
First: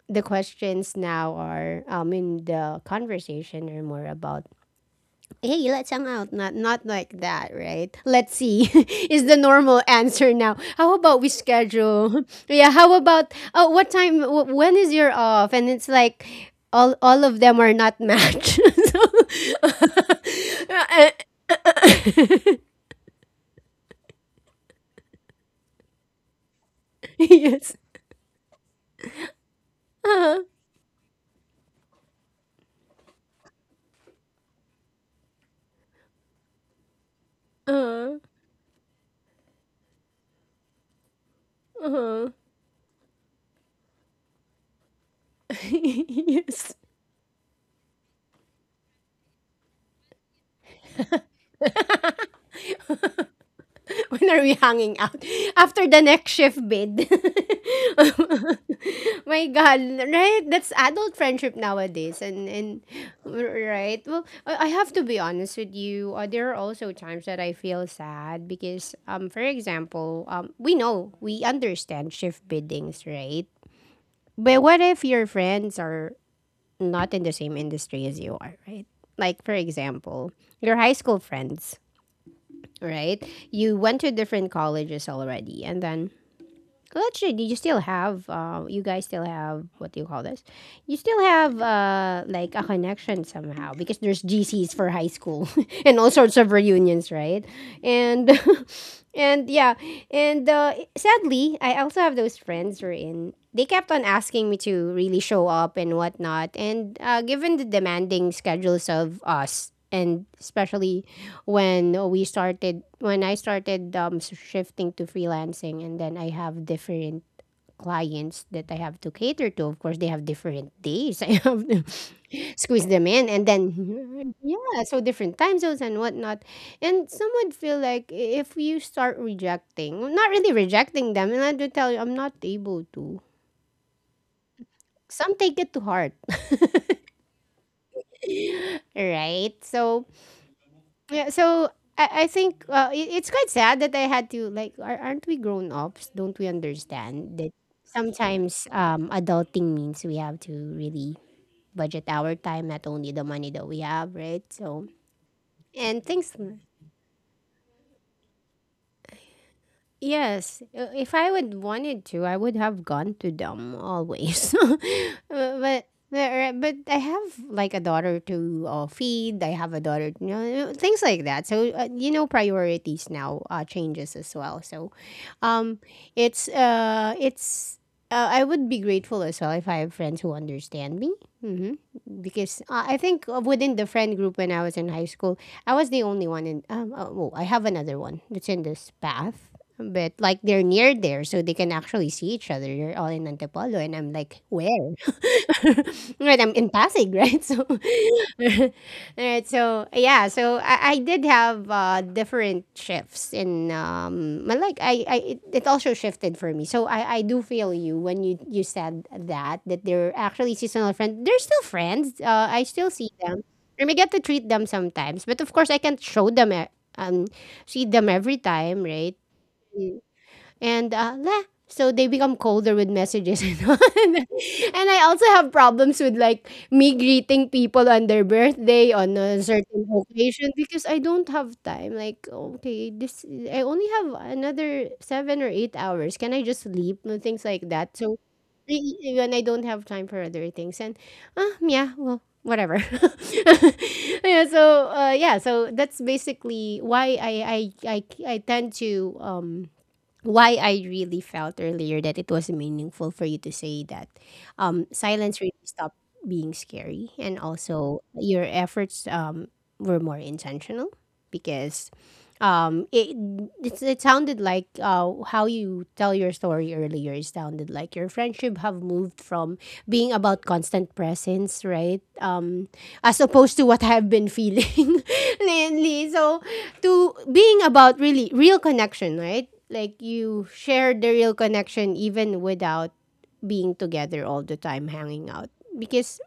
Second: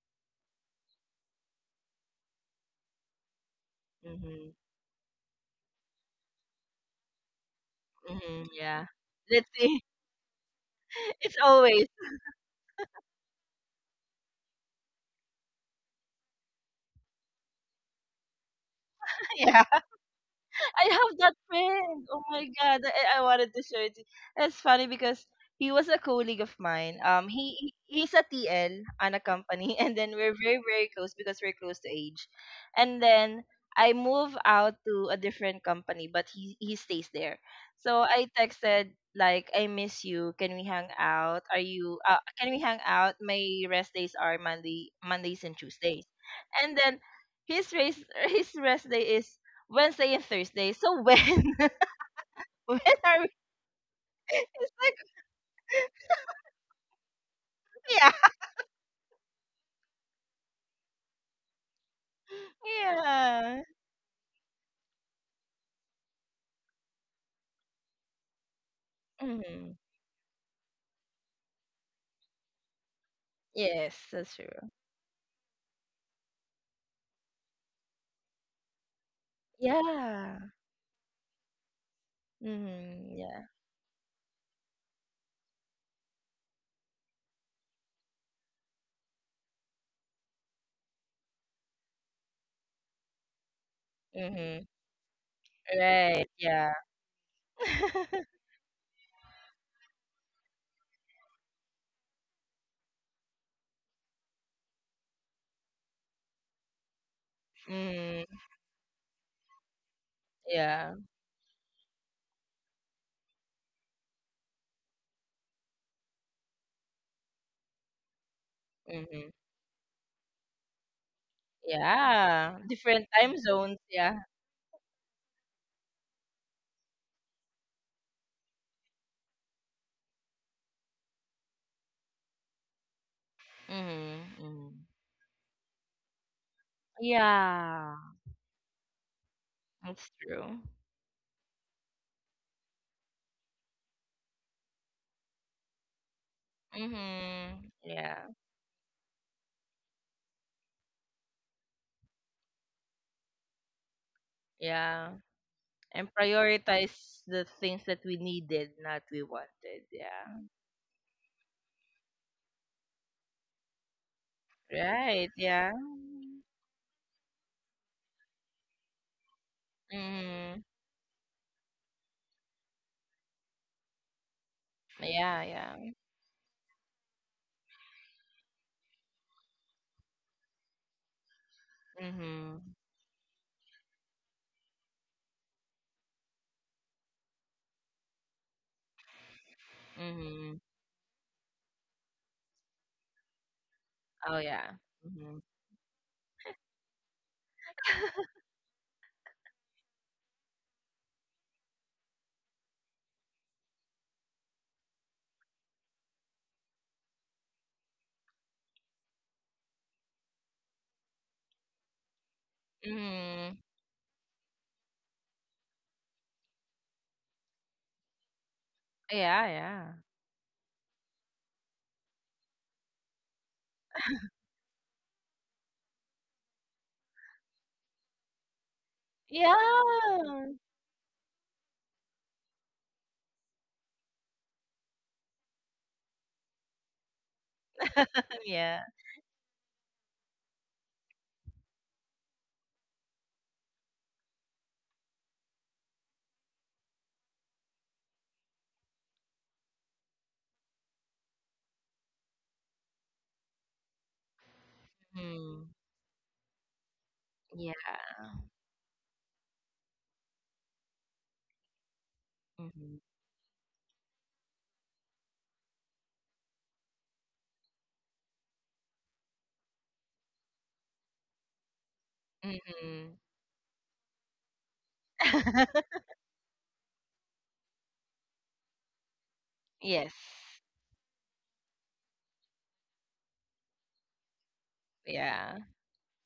Speaker 1: the questions now are, I mean, the conversation are more about
Speaker 2: Mm-hmm.
Speaker 1: hey let's hang out, not not like that, right? Let's
Speaker 2: Mm-hmm.
Speaker 1: see
Speaker 2: Yeah.
Speaker 1: [LAUGHS] is the
Speaker 2: Let's
Speaker 1: normal
Speaker 2: see.
Speaker 1: answer now. How
Speaker 2: [LAUGHS]
Speaker 1: about we
Speaker 2: It's always.
Speaker 1: schedule [LAUGHS] yeah, how about oh what time wh- when is your off? And it's like all all of them are not matched. [LAUGHS]
Speaker 2: [LAUGHS] Yeah.
Speaker 1: So,
Speaker 2: I have that friend. Oh my god, I, I wanted to show it. to- you. That's funny because he was a colleague of mine.
Speaker 1: [LAUGHS]
Speaker 2: Um, he he-
Speaker 1: yes,
Speaker 2: he's a T L on a company, [LAUGHS] and then we're
Speaker 1: uh-huh.
Speaker 2: very, very close because we're close to age. And then I move out to a different company, but he he stays there. So
Speaker 1: Uh-huh.
Speaker 2: I texted like, "I miss you. Can we hang out? Are you? Uh,
Speaker 1: Uh-huh.
Speaker 2: can we hang out? My rest days are Monday, Mondays and Tuesdays."
Speaker 1: [LAUGHS] Yes.
Speaker 2: And then his race [LAUGHS] his rest day is Wednesday and Thursday. So when [LAUGHS]
Speaker 1: [LAUGHS]
Speaker 2: when are we?
Speaker 1: [LAUGHS] When are we
Speaker 2: [LAUGHS] It's like,
Speaker 1: hanging out? After the next shift bid.
Speaker 2: yeah,
Speaker 1: [LAUGHS] My God, right? That's adult friendship nowadays. And, and
Speaker 2: yeah.
Speaker 1: right? Well, I I have to be honest with you. Uh, there are also times that I feel sad because, um, for
Speaker 2: Hmm.
Speaker 1: example, um, we know, we understand shift biddings, right?
Speaker 2: Yes, that's
Speaker 1: But
Speaker 2: true.
Speaker 1: what if your friends are not in the same industry as you are, right? Like, for example,
Speaker 2: Yeah.
Speaker 1: your high school friends,
Speaker 2: Hmm.
Speaker 1: right?
Speaker 2: Yeah.
Speaker 1: You went to different colleges already, and then well, actually, do you still have? Uh, you guys still have what do you call this? You still have uh, like a connection somehow because there's
Speaker 2: Hmm.
Speaker 1: G Cs for high school [LAUGHS] and all
Speaker 2: Right.
Speaker 1: sorts of
Speaker 2: Yeah.
Speaker 1: reunions, right?
Speaker 2: [LAUGHS]
Speaker 1: And [LAUGHS] and yeah, and uh, sadly, I also have those friends who are in. They kept on asking me to really show up and whatnot, and uh, given the demanding
Speaker 2: Mm,
Speaker 1: schedules of us and
Speaker 2: yeah.
Speaker 1: especially when we started when I started um, s- shifting to freelancing and then I have different clients that I have to
Speaker 2: Hmm.
Speaker 1: cater to, of course they have different days [LAUGHS] I have to
Speaker 2: Yeah.
Speaker 1: squeeze them
Speaker 2: Different
Speaker 1: in
Speaker 2: time
Speaker 1: and
Speaker 2: zones. Yeah.
Speaker 1: then [LAUGHS] yeah, so different time zones and whatnot. And some would feel like if you start rejecting, well, not really rejecting them, and I do tell you I'm not able to,
Speaker 2: Hmm. Hmm.
Speaker 1: some take it to heart.
Speaker 2: Yeah.
Speaker 1: [LAUGHS] Right, so
Speaker 2: That's true.
Speaker 1: yeah, so I, I think uh, it, it's quite sad that I had to like are, aren't we grown ups? Don't we understand that
Speaker 2: Hmm. Yeah.
Speaker 1: sometimes um adulting means we have to really budget our time, not only the money that we have, right? So
Speaker 2: Yeah.
Speaker 1: and
Speaker 2: And
Speaker 1: things.
Speaker 2: prioritize the things that we needed, not we wanted. Yeah.
Speaker 1: Yes, uh, if I would wanted to, I would have gone to them always. [LAUGHS]
Speaker 2: Right.
Speaker 1: Uh,
Speaker 2: Yeah.
Speaker 1: but but uh, but I have like a daughter to uh, feed. I have a daughter, you know,
Speaker 2: Mm.
Speaker 1: uh, things like that. So uh, you know, priorities now uh, changes as well. So,
Speaker 2: Yeah.
Speaker 1: um,
Speaker 2: Yeah.
Speaker 1: it's uh, it's uh, I would be grateful as well if I have friends who understand me. Hmm. Because
Speaker 2: Mhm.
Speaker 1: uh, I think uh, within the friend group when I was in high school, I was the only one in. Um, uh, oh, I have another one that's in this path. But like they're
Speaker 2: Mhm.
Speaker 1: near there, so they can actually see each other. You're all in Antipolo, and I'm
Speaker 2: Oh
Speaker 1: like,
Speaker 2: yeah.
Speaker 1: where?
Speaker 2: Mhm.
Speaker 1: [LAUGHS] Right, I'm in Pasig, right? [LAUGHS] So, [LAUGHS]
Speaker 2: [LAUGHS]
Speaker 1: all right, so yeah, so I, I did have uh, different shifts in um, my like I, I it, it also shifted for me. So I, I do feel you when you you said that that they're actually seasonal friends. They're still friends. Uh, I still see them.
Speaker 2: Mhm.
Speaker 1: I we get to treat them sometimes, but of course I can't show them e- um see them every time, right?
Speaker 2: Yeah. Yeah.
Speaker 1: And uh, leh. So they become colder with messages [LAUGHS] and all. And I also have problems with like me greeting people on their birthday on a certain
Speaker 2: Yeah.
Speaker 1: occasion because I don't have time. Like, okay, this I only have another seven or eight hours. Can I just sleep and things like that? So
Speaker 2: Yeah.
Speaker 1: I- when I don't have time for other things, and ah, yeah, well, whatever. [LAUGHS] Yeah, so uh, yeah, so that's basically why I I I, I tend to um why I really felt earlier that it was meaningful for you to say that um, silence really
Speaker 2: Mhm.
Speaker 1: stopped being scary, and
Speaker 2: Yeah.
Speaker 1: also your efforts um, were more intentional because um,
Speaker 2: Mhm.
Speaker 1: it, it it sounded like uh, how you tell your story earlier. It sounded like your friendship have moved from being about constant presence, right? Um,
Speaker 2: Mhm.
Speaker 1: as opposed to what I've been feeling [LAUGHS]
Speaker 2: [LAUGHS]
Speaker 1: lately. So to being about really real connection, right? Like
Speaker 2: Yes.
Speaker 1: you share the real connection even without being together all the time, hanging out.
Speaker 2: Yeah.
Speaker 1: Because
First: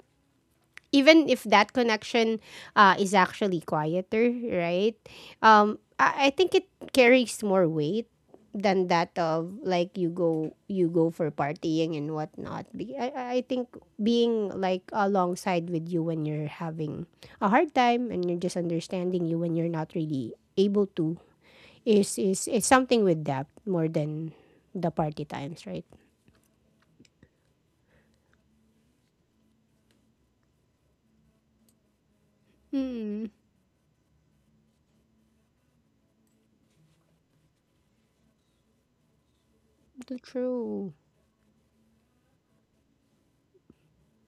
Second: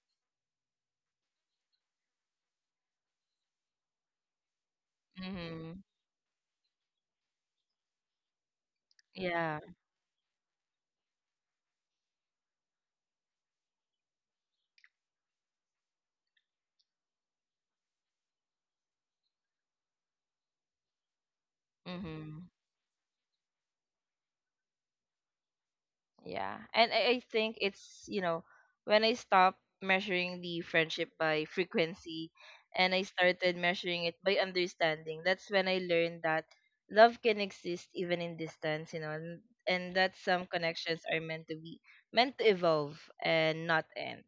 Speaker 1: even if that connection uh, is actually quieter, right? Um,
Speaker 2: Mhm.
Speaker 1: I, I think it carries more weight than that of
Speaker 2: Yeah.
Speaker 1: like you go you go for partying and whatnot. Be- I, I I think being like alongside with you when you're having a hard time and you're just understanding you when you're not really able to is
Speaker 2: Mhm.
Speaker 1: is is something with depth more than the party times, right?
Speaker 2: Yeah. And I, I think it's, you know, when I stopped measuring the friendship by frequency and I
Speaker 1: Mm,
Speaker 2: started measuring it by understanding, that's when I learned that love can exist even in distance, you know, and, and that
Speaker 1: too
Speaker 2: some
Speaker 1: true.
Speaker 2: connections are meant to be, meant to evolve and not end.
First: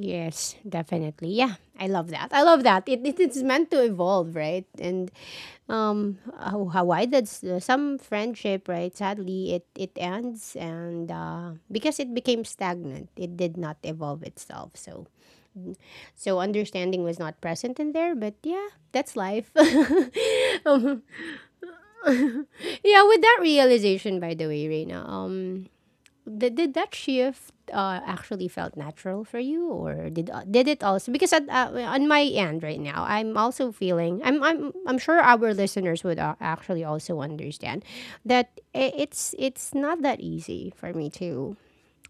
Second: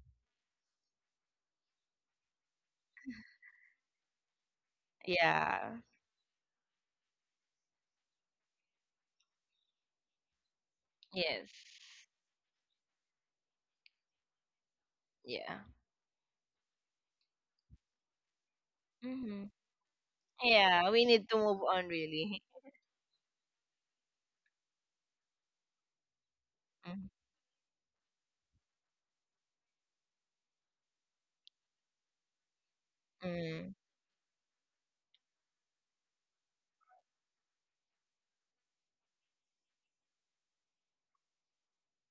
Speaker 1: Yes, definitely. Yeah, I love that. I love that. It, it it's meant to evolve, right? And
Speaker 2: Yeah.
Speaker 1: um, how, how why that's uh, some friendship, right? Sadly, it it ends, and
Speaker 2: Yes.
Speaker 1: uh, because it became stagnant, it did not evolve itself. So
Speaker 2: Yeah.
Speaker 1: so understanding was not present in there. But yeah, that's
Speaker 2: Mm-hmm.
Speaker 1: life. [LAUGHS]
Speaker 2: Yeah,
Speaker 1: um,
Speaker 2: we need to move on, really.
Speaker 1: yeah, with that realization, by the way, Reina. Um, Did, did that
Speaker 2: [LAUGHS]
Speaker 1: shift uh, actually felt natural for you, or did uh, did it also? Because at, uh, on my end right now, I'm
Speaker 2: Mm-hmm.
Speaker 1: also feeling. I'm I'm I'm sure our listeners would uh, actually also understand that i- it's it's not that easy for me to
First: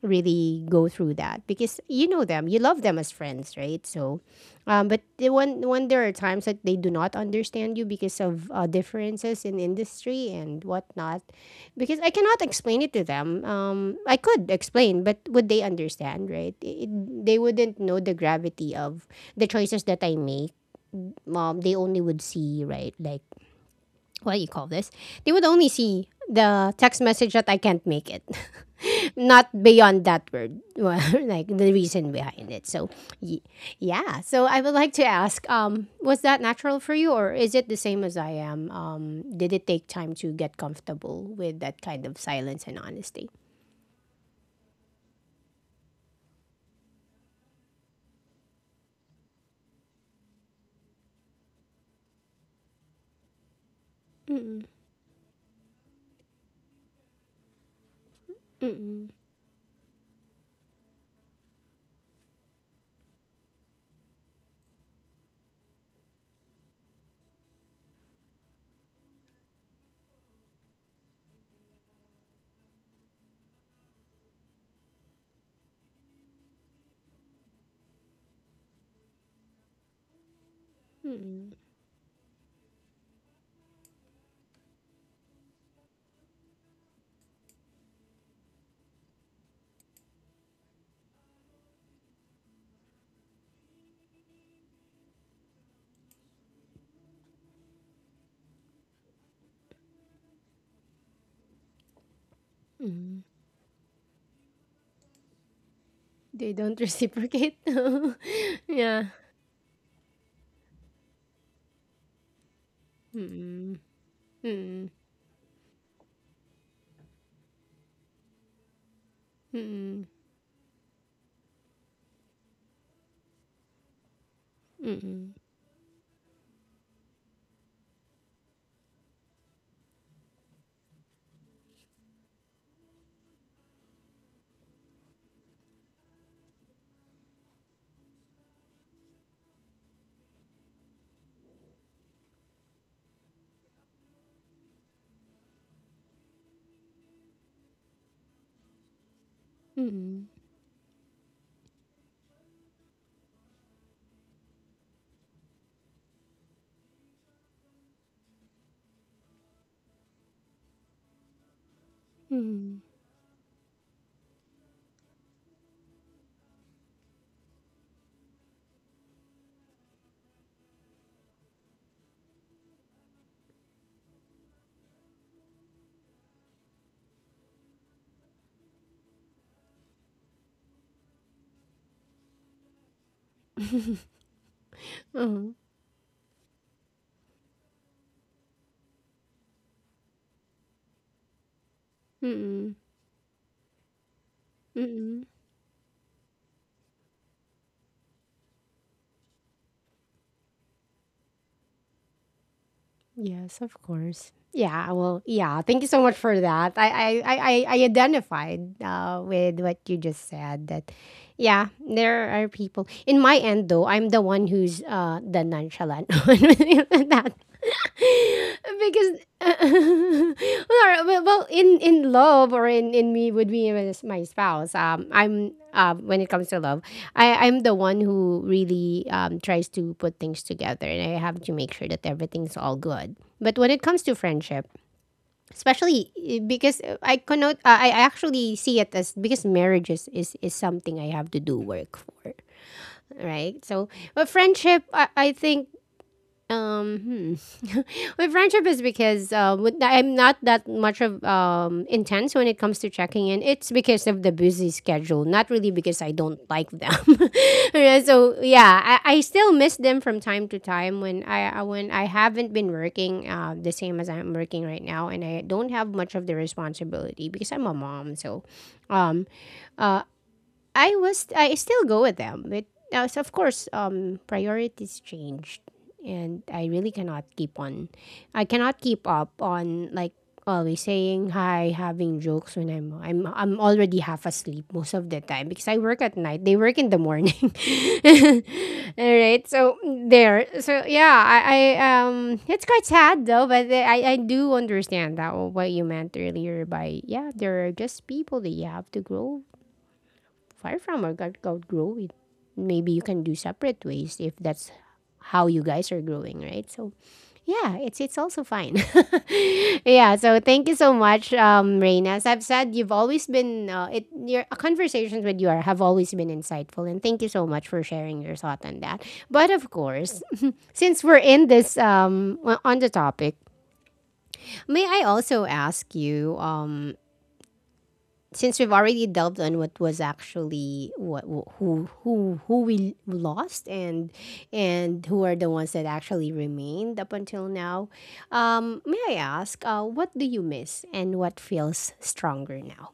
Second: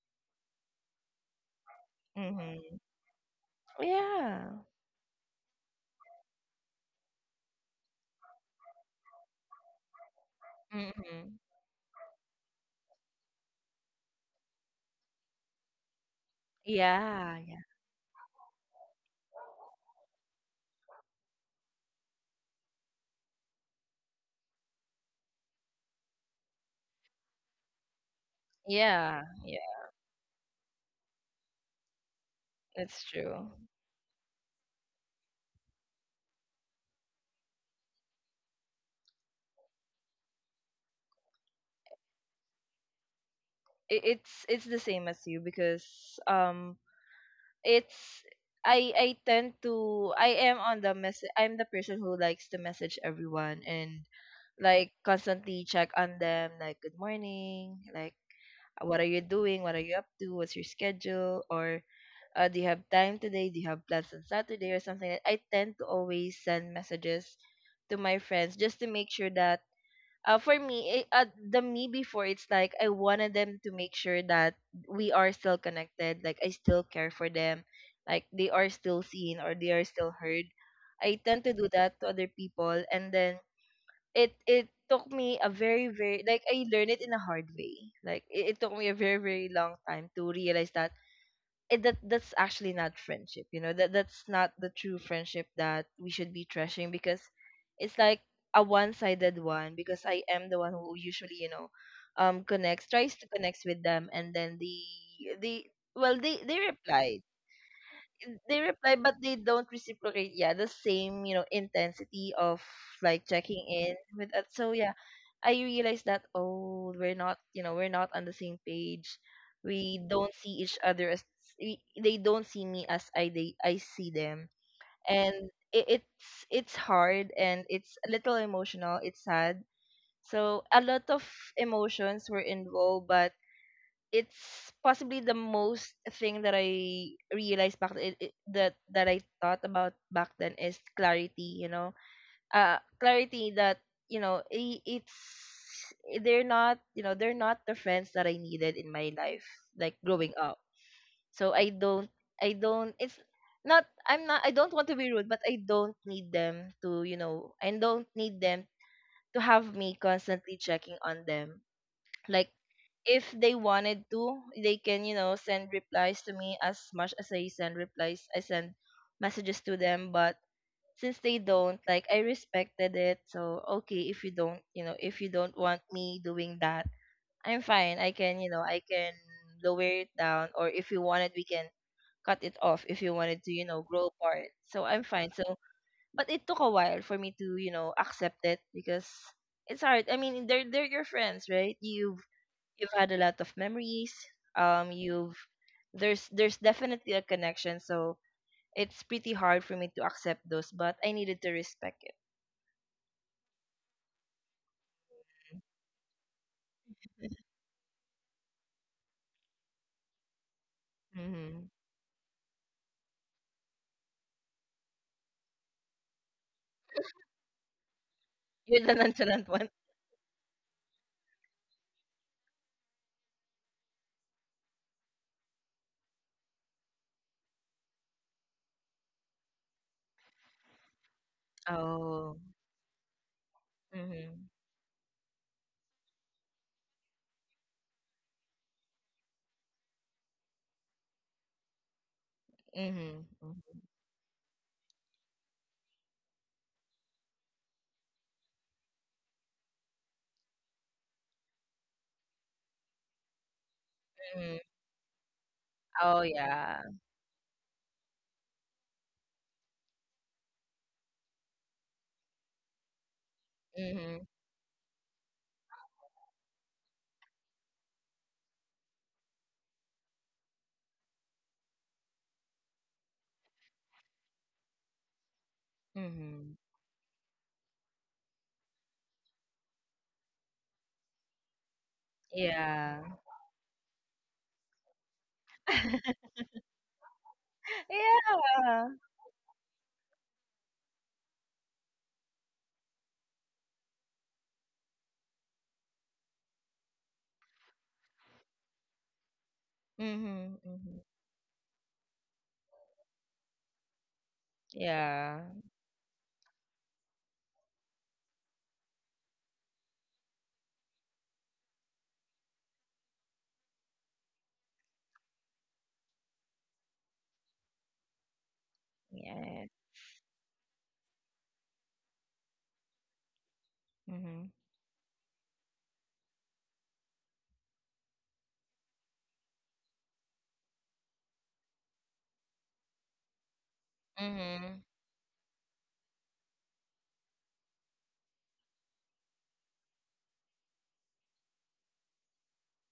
Speaker 1: really go through that because you know them, you
Speaker 2: Mm-hmm.
Speaker 1: love them as friends, right? So,
Speaker 2: Yeah.
Speaker 1: um, but the- when when there are times that they do not understand you because of uh, differences in industry and whatnot,
Speaker 2: Mm-hmm.
Speaker 1: because I cannot explain it to them. Um, I could explain, but would they understand, right? It, they
Speaker 2: Yeah,
Speaker 1: wouldn't know the gravity of the choices that I make. Um, they only would see, right, like what do you call this? They would only see the text message that I can't make it. [LAUGHS]
Speaker 2: yeah,
Speaker 1: Not
Speaker 2: yeah,
Speaker 1: beyond that word, [LAUGHS] well, like the reason behind it. So,
Speaker 2: that's
Speaker 1: y-
Speaker 2: true.
Speaker 1: yeah. So I would like to ask, um, was that natural for you, or is it the same as I am? Um, did it take time to get comfortable with that kind of silence and honesty?
Speaker 2: It, it's it's the same as you because, um, it's, I I tend to, I am on the message, I'm the person who likes to message everyone and
Speaker 1: Mm-mm,
Speaker 2: like constantly check on them, like good morning, like what are
Speaker 1: mm-mm,
Speaker 2: you doing, what are you up to, what's your schedule, or uh, do you have time today, do you have plans on Saturday or something. I tend to always send messages to my friends just to make sure that, uh, for me, it, uh, the me before, it's like I wanted them to make sure that we are still connected. Like I still care for them. Like they are still seen, or they are still heard. I tend
Speaker 1: mm-mm.
Speaker 2: to do that to other people, and then it it took me a very, very, like, I learned it in a hard way. Like, it, it took me a very, very long time to realize that it, that that's actually not friendship, you know, that that's not the true friendship that we should be treasuring, because it's like a one-sided one, because I am the one who usually, you know, um, connects, tries to connect with them, and then the the well, they
Speaker 1: They
Speaker 2: they
Speaker 1: don't
Speaker 2: reply.
Speaker 1: reciprocate. [LAUGHS]
Speaker 2: They reply,
Speaker 1: Yeah.
Speaker 2: but they don't reciprocate, yeah, the same, you know, intensity of like checking
Speaker 1: Mm-mm,
Speaker 2: in with us. So
Speaker 1: mm-mm,
Speaker 2: yeah, I realized that, oh, we're not, you know, we're not on the same page. We don't see each other as, we, they don't see me as I, they, I see them. And it, it's it's hard, and it's a little emotional, it's sad. So a lot of emotions were involved, but it's possibly the most thing that I realized back, it, it, that that I thought about back then, is clarity. You know, uh, clarity that, you know, I it's they're not, you know, they're not the friends that I needed in my life, like
Speaker 1: mm-mm,
Speaker 2: growing up. So I don't I don't it's not, I'm not I don't want to be rude, but I don't need them to, you know, I don't need them to have me constantly checking on them, like
Speaker 1: mm-mm,
Speaker 2: if they wanted to, they can, you know, send replies to me as much as I send replies. I send messages to them, but since they don't, like, I respected it. So, okay, if you don't, you know, if you don't want me doing that, I'm fine. I can, you know, I can lower it down, or if you wanted, we can cut it off if you wanted to, you know, grow apart. So, I'm fine. So,
Speaker 1: uh-huh,
Speaker 2: but it took a while for me to, you know, accept it, because it's hard. I mean, they're they're your friends, right? You've
Speaker 1: mm-mm,
Speaker 2: you've had a lot of memories. Um,
Speaker 1: mm-mm.
Speaker 2: you've, there's there's definitely a connection. So it's pretty hard for me to accept those, but I needed to respect it.
Speaker 1: Yes, of course. Yeah, well, yeah. Thank you so much for that. I I I, I I identified uh, with what you just said. That
Speaker 2: Mm-hmm.
Speaker 1: yeah, there are people. In my end, though, I'm the one who's uh, the nonchalant [LAUGHS] one [LAUGHS] that
Speaker 2: You're the
Speaker 1: because [LAUGHS]
Speaker 2: nonchalant one.
Speaker 1: well, well, well, in in love or in in me would be my my spouse um I'm um when it comes to love i i'm the one who really um tries to put things together and I have to make sure that
Speaker 2: Oh.
Speaker 1: everything's all good, but when it comes to
Speaker 2: Mm-hmm.
Speaker 1: friendship especially eh, because I cannot uh, i I actually see it as because marriage is, is is something I have to do work for,
Speaker 2: Mm-hmm. Mm-hmm.
Speaker 1: right? So but friendship, i, I think um, hmm. [LAUGHS] my friendship is because uh, with, I'm not that much of um intense when it comes to checking in. It's because of the busy schedule, not really because I
Speaker 2: Oh
Speaker 1: don't like
Speaker 2: yeah.
Speaker 1: them. [LAUGHS] Yeah, so yeah, I, I still miss them from time to time when I uh, when I haven't been working uh, the same as
Speaker 2: Mm-hmm.
Speaker 1: I'm working right now, and I don't have much of the responsibility because I'm a mom. So, um, uh, I was I still go with them, but now so of course um priorities changed, and
Speaker 2: Mm-hmm.
Speaker 1: I really cannot keep on, I cannot keep up on, like always saying hi, having jokes when I'm
Speaker 2: Yeah.
Speaker 1: I'm I'm already half asleep most of the time because I work
Speaker 2: [LAUGHS]
Speaker 1: at night. They work in the morning. [LAUGHS]
Speaker 2: Yeah.
Speaker 1: All right. So there. So yeah, I, I um it's quite sad though, but I I do understand that what you meant earlier by yeah, there are just people that you have to grow
Speaker 2: Mm-hmm.
Speaker 1: far
Speaker 2: Mm-hmm.
Speaker 1: from or out- outgrow it. Maybe you can do separate ways if that's
Speaker 2: Yeah.
Speaker 1: how you guys are growing, right? So yeah, it's it's also fine. [LAUGHS] Yeah. So thank you so much, um, Raina. As I've said, you've always been uh, it. Your conversations with you are, have always been insightful, and thank you so much for sharing your thought on that. But
Speaker 2: Yeah.
Speaker 1: of course, [LAUGHS] since we're in this um, on the topic,
Speaker 2: Mm-hmm.
Speaker 1: may I also ask you um, since we've already delved on what was actually what who who who we lost, and
Speaker 2: Mm-hmm.
Speaker 1: and who are the ones that actually remained up until now, um, may I ask, uh, what do you miss and what feels stronger now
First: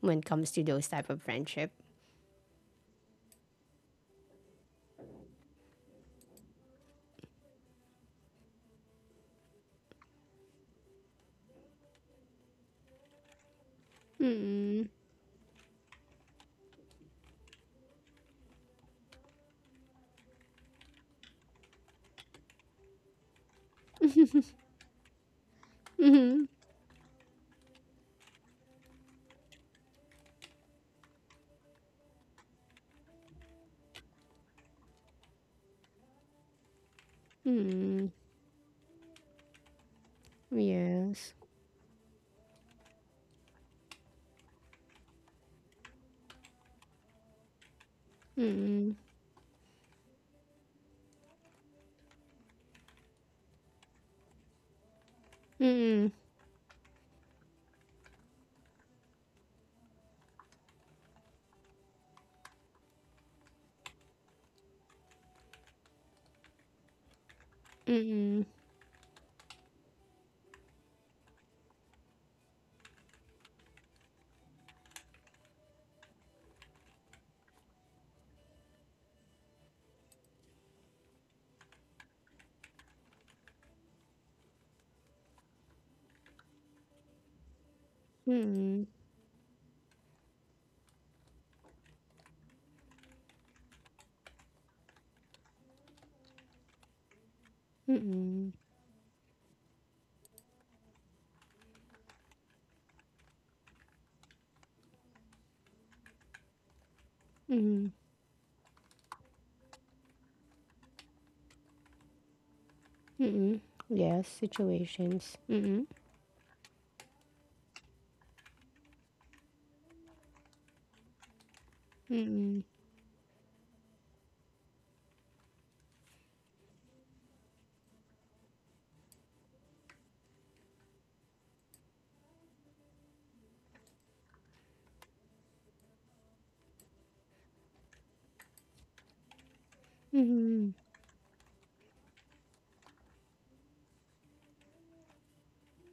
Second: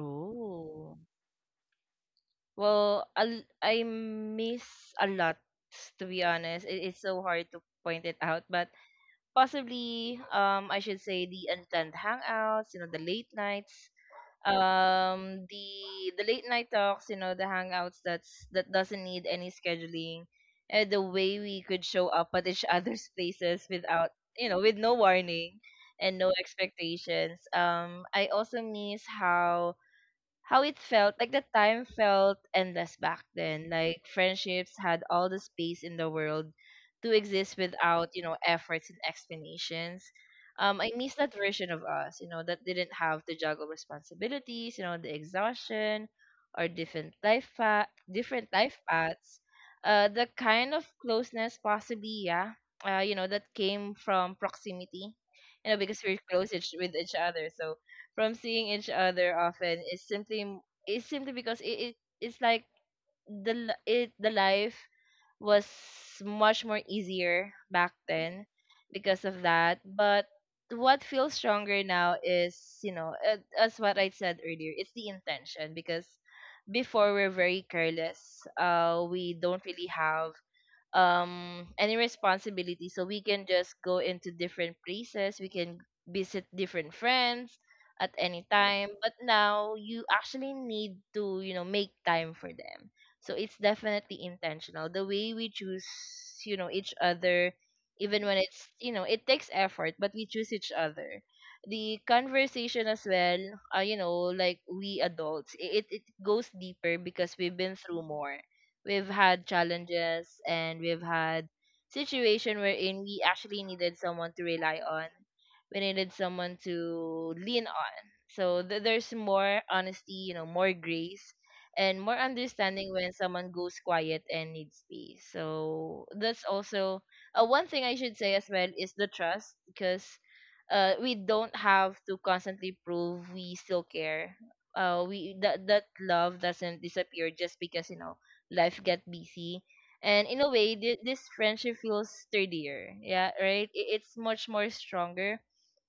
Speaker 1: when it comes to those type of friendship?
Speaker 2: Well, i I miss a lot, to be honest. It, it's so hard to point it out, but possibly, um, I should say the unplanned hangouts, you know, the late nights, um, the the late night talks, you know, the hangouts that's that doesn't need any scheduling, and the way we could show up at each [LAUGHS] other's places without, you know, with no warning and no expectations. Um, I also miss how how it felt like the time felt endless back then, like friendships had all the space in the world to exist without,
Speaker 1: Mm,
Speaker 2: you know, efforts and explanations. Um, I miss that
Speaker 1: yes.
Speaker 2: version of us, you know, that didn't have to juggle responsibilities, you know, the exhaustion or different life pa- different life paths, uh, the kind of closeness, possibly, yeah, uh, you know, that came from proximity, you know, because
Speaker 1: Mm-mm,
Speaker 2: we're close each- with each other, so from seeing each other often is simply m- is simply because it, it it's like the l- it the life was much more easier back then because of that. But what feels stronger now is, you know, uh, as what I said earlier, it's the intention, because before we're very careless, uh, we don't really have, um, any responsibility, so we can just go into different places, we can visit different friends at any
Speaker 1: mm-mm,
Speaker 2: time, but now you actually need to, you know, make time for them. So it's definitely intentional, the way we choose, you know, each other, even when
Speaker 1: mm-mm,
Speaker 2: it's, you know, it takes effort, but we choose each other. The conversation as well, uh, you know, like we adults, i- it, it goes deeper because we've been
Speaker 1: mm-mm,
Speaker 2: through more. We've had challenges, and we've had situation wherein we
Speaker 1: mm-mm.
Speaker 2: actually needed
Speaker 1: Yes,
Speaker 2: someone to rely on.
Speaker 1: situations.
Speaker 2: We
Speaker 1: Mm-mm,
Speaker 2: needed someone to lean on. So th- there's more honesty, you know, more grace and more
Speaker 1: mm-mm,
Speaker 2: understanding when someone goes quiet and needs space. So that's also, uh, one thing I should say as well is the trust, because, uh, we don't have to constantly prove we still care. Uh, we that that love doesn't disappear just because you know life get busy. And in a
Speaker 1: mm-mm,
Speaker 2: way th- this friendship feels sturdier, yeah, right, I- it's much more stronger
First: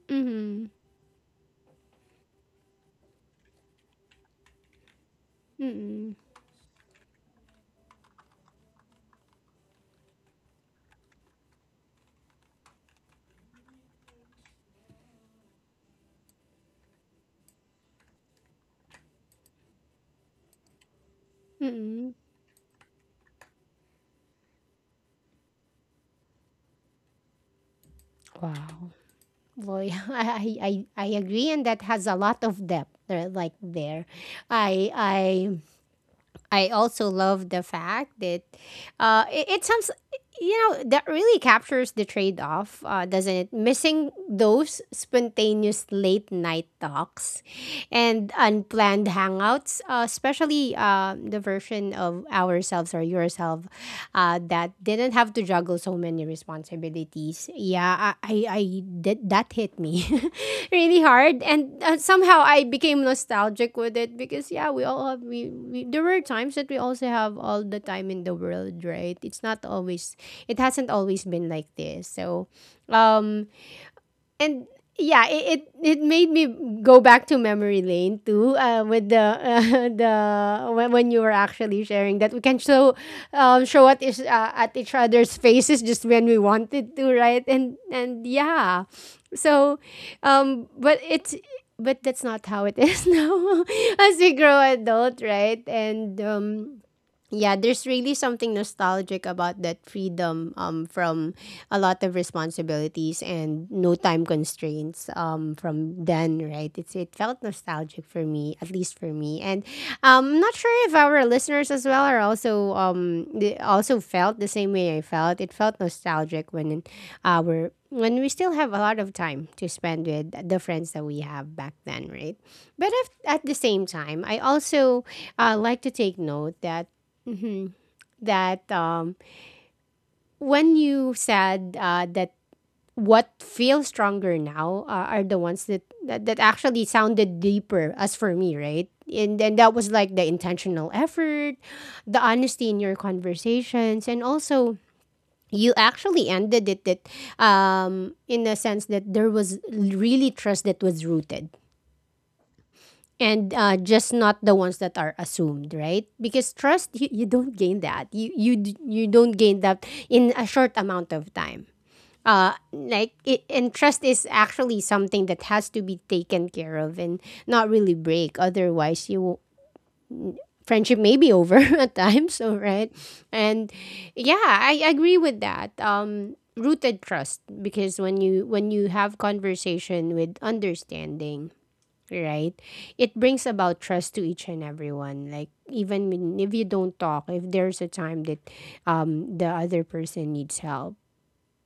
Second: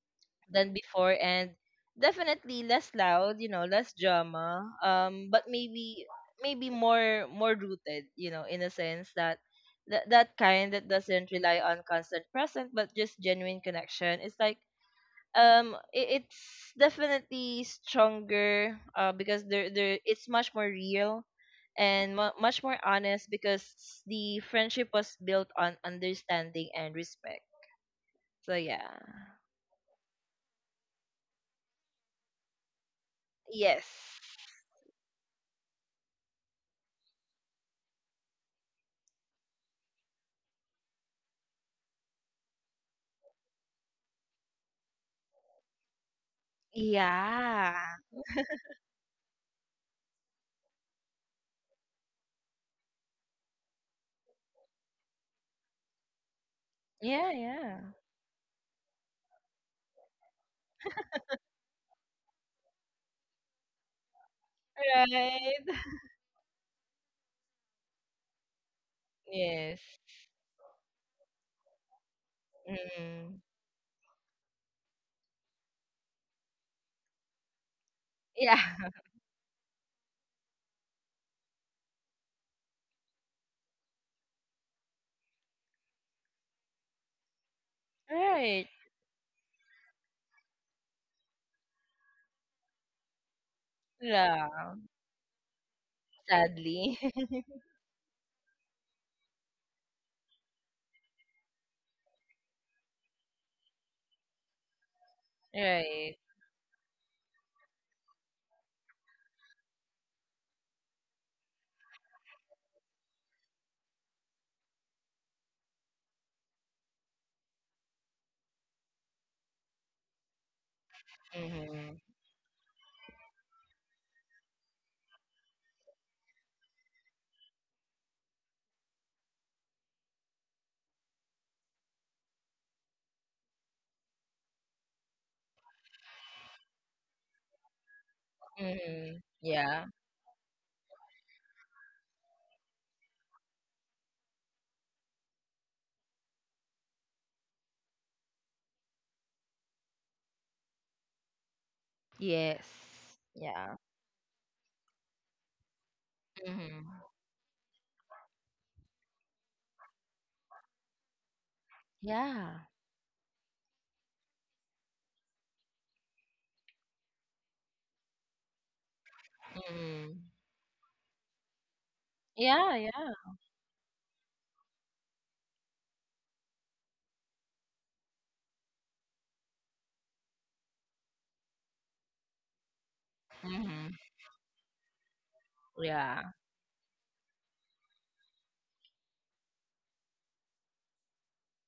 Speaker 1: mm-mm,
Speaker 2: than before and definitely less loud, you know less drama, um but maybe,
Speaker 1: mm-mm,
Speaker 2: maybe more more rooted, you know, in a sense that that, that kind that doesn't rely on constant present but just genuine connection. It's like, um i- it's definitely stronger uh because there there it's much more real
Speaker 1: mm-mm.
Speaker 2: and mu much more honest because the friendship was built on understanding and respect. So
Speaker 1: Wow.
Speaker 2: yeah.
Speaker 1: Well, yeah, [LAUGHS] I, I, I I agree, and that has a lot of depth. There, like there,
Speaker 2: Yes.
Speaker 1: I I I also love the fact that uh, it, it sounds you know that really captures the trade off, uh, doesn't it? Missing those spontaneous late night talks
Speaker 2: Yeah,
Speaker 1: and unplanned hangouts, uh, especially uh, the version of ourselves or yourself uh, that didn't have to juggle so many responsibilities
Speaker 2: yeah,
Speaker 1: responsibilities.
Speaker 2: yeah,
Speaker 1: Yeah, I I, I did that hit me [LAUGHS] really hard, and uh, somehow I became nostalgic with it because yeah, we all have we,
Speaker 2: right. [LAUGHS]
Speaker 1: we there were times that we also have all the time in the world, right? It's not
Speaker 2: Yes.
Speaker 1: always it hasn't always been like this, so
Speaker 2: Mm.
Speaker 1: um and yeah, it, it it made me go back to memory lane too.
Speaker 2: Yeah.
Speaker 1: Uh, with the uh, [LAUGHS] the when, when you were actually sharing that we can show um, show at each, uh, at each other's faces just when we wanted to, right? And
Speaker 2: [LAUGHS]
Speaker 1: and
Speaker 2: Right.
Speaker 1: yeah, so um, but it's but that's not how it is [LAUGHS] now as we
Speaker 2: Yeah,
Speaker 1: grow adult, right? And um,
Speaker 2: sadly. [LAUGHS]
Speaker 1: yeah, there's really something nostalgic about that freedom um, from a lot of responsibilities and no time constraints um, from
Speaker 2: Right.
Speaker 1: then, right? It's it felt nostalgic for me, at least for me, and um, I'm not sure if our listeners as well are also um they also felt the same way I felt. It felt nostalgic when our when we still have a lot of time to spend with the friends that we have back
Speaker 2: Mm-hmm.
Speaker 1: then, right? But if, at the same time, I also uh, like to take note that hmm that um, when you said uh, that what feels stronger now uh, are the ones that, that that actually sounded deeper as for me, right?
Speaker 2: Mm-hmm.
Speaker 1: And then that
Speaker 2: Yeah.
Speaker 1: was like the intentional effort, the honesty in your conversations, and also you actually ended it that um in a sense that there was really trust that was rooted
Speaker 2: Yes.
Speaker 1: and
Speaker 2: Yeah.
Speaker 1: uh, just not the ones that are assumed, right? Because trust,
Speaker 2: Mm-hmm.
Speaker 1: you, you don't gain that, you you d- you don't gain that in a short amount of time. uh
Speaker 2: Yeah.
Speaker 1: like it, and trust is actually something that has to be taken care of and not really break, otherwise you will-
Speaker 2: Mm.
Speaker 1: friendship may be over [LAUGHS] at times, so
Speaker 2: Yeah,
Speaker 1: right.
Speaker 2: yeah.
Speaker 1: And yeah, I agree with that, um rooted trust, because when you when you have conversation with understanding, right? It brings about
Speaker 2: Hmm.
Speaker 1: trust to each and everyone. Like even
Speaker 2: Yeah.
Speaker 1: when- if you don't talk, if there's a time that um, the other person needs help,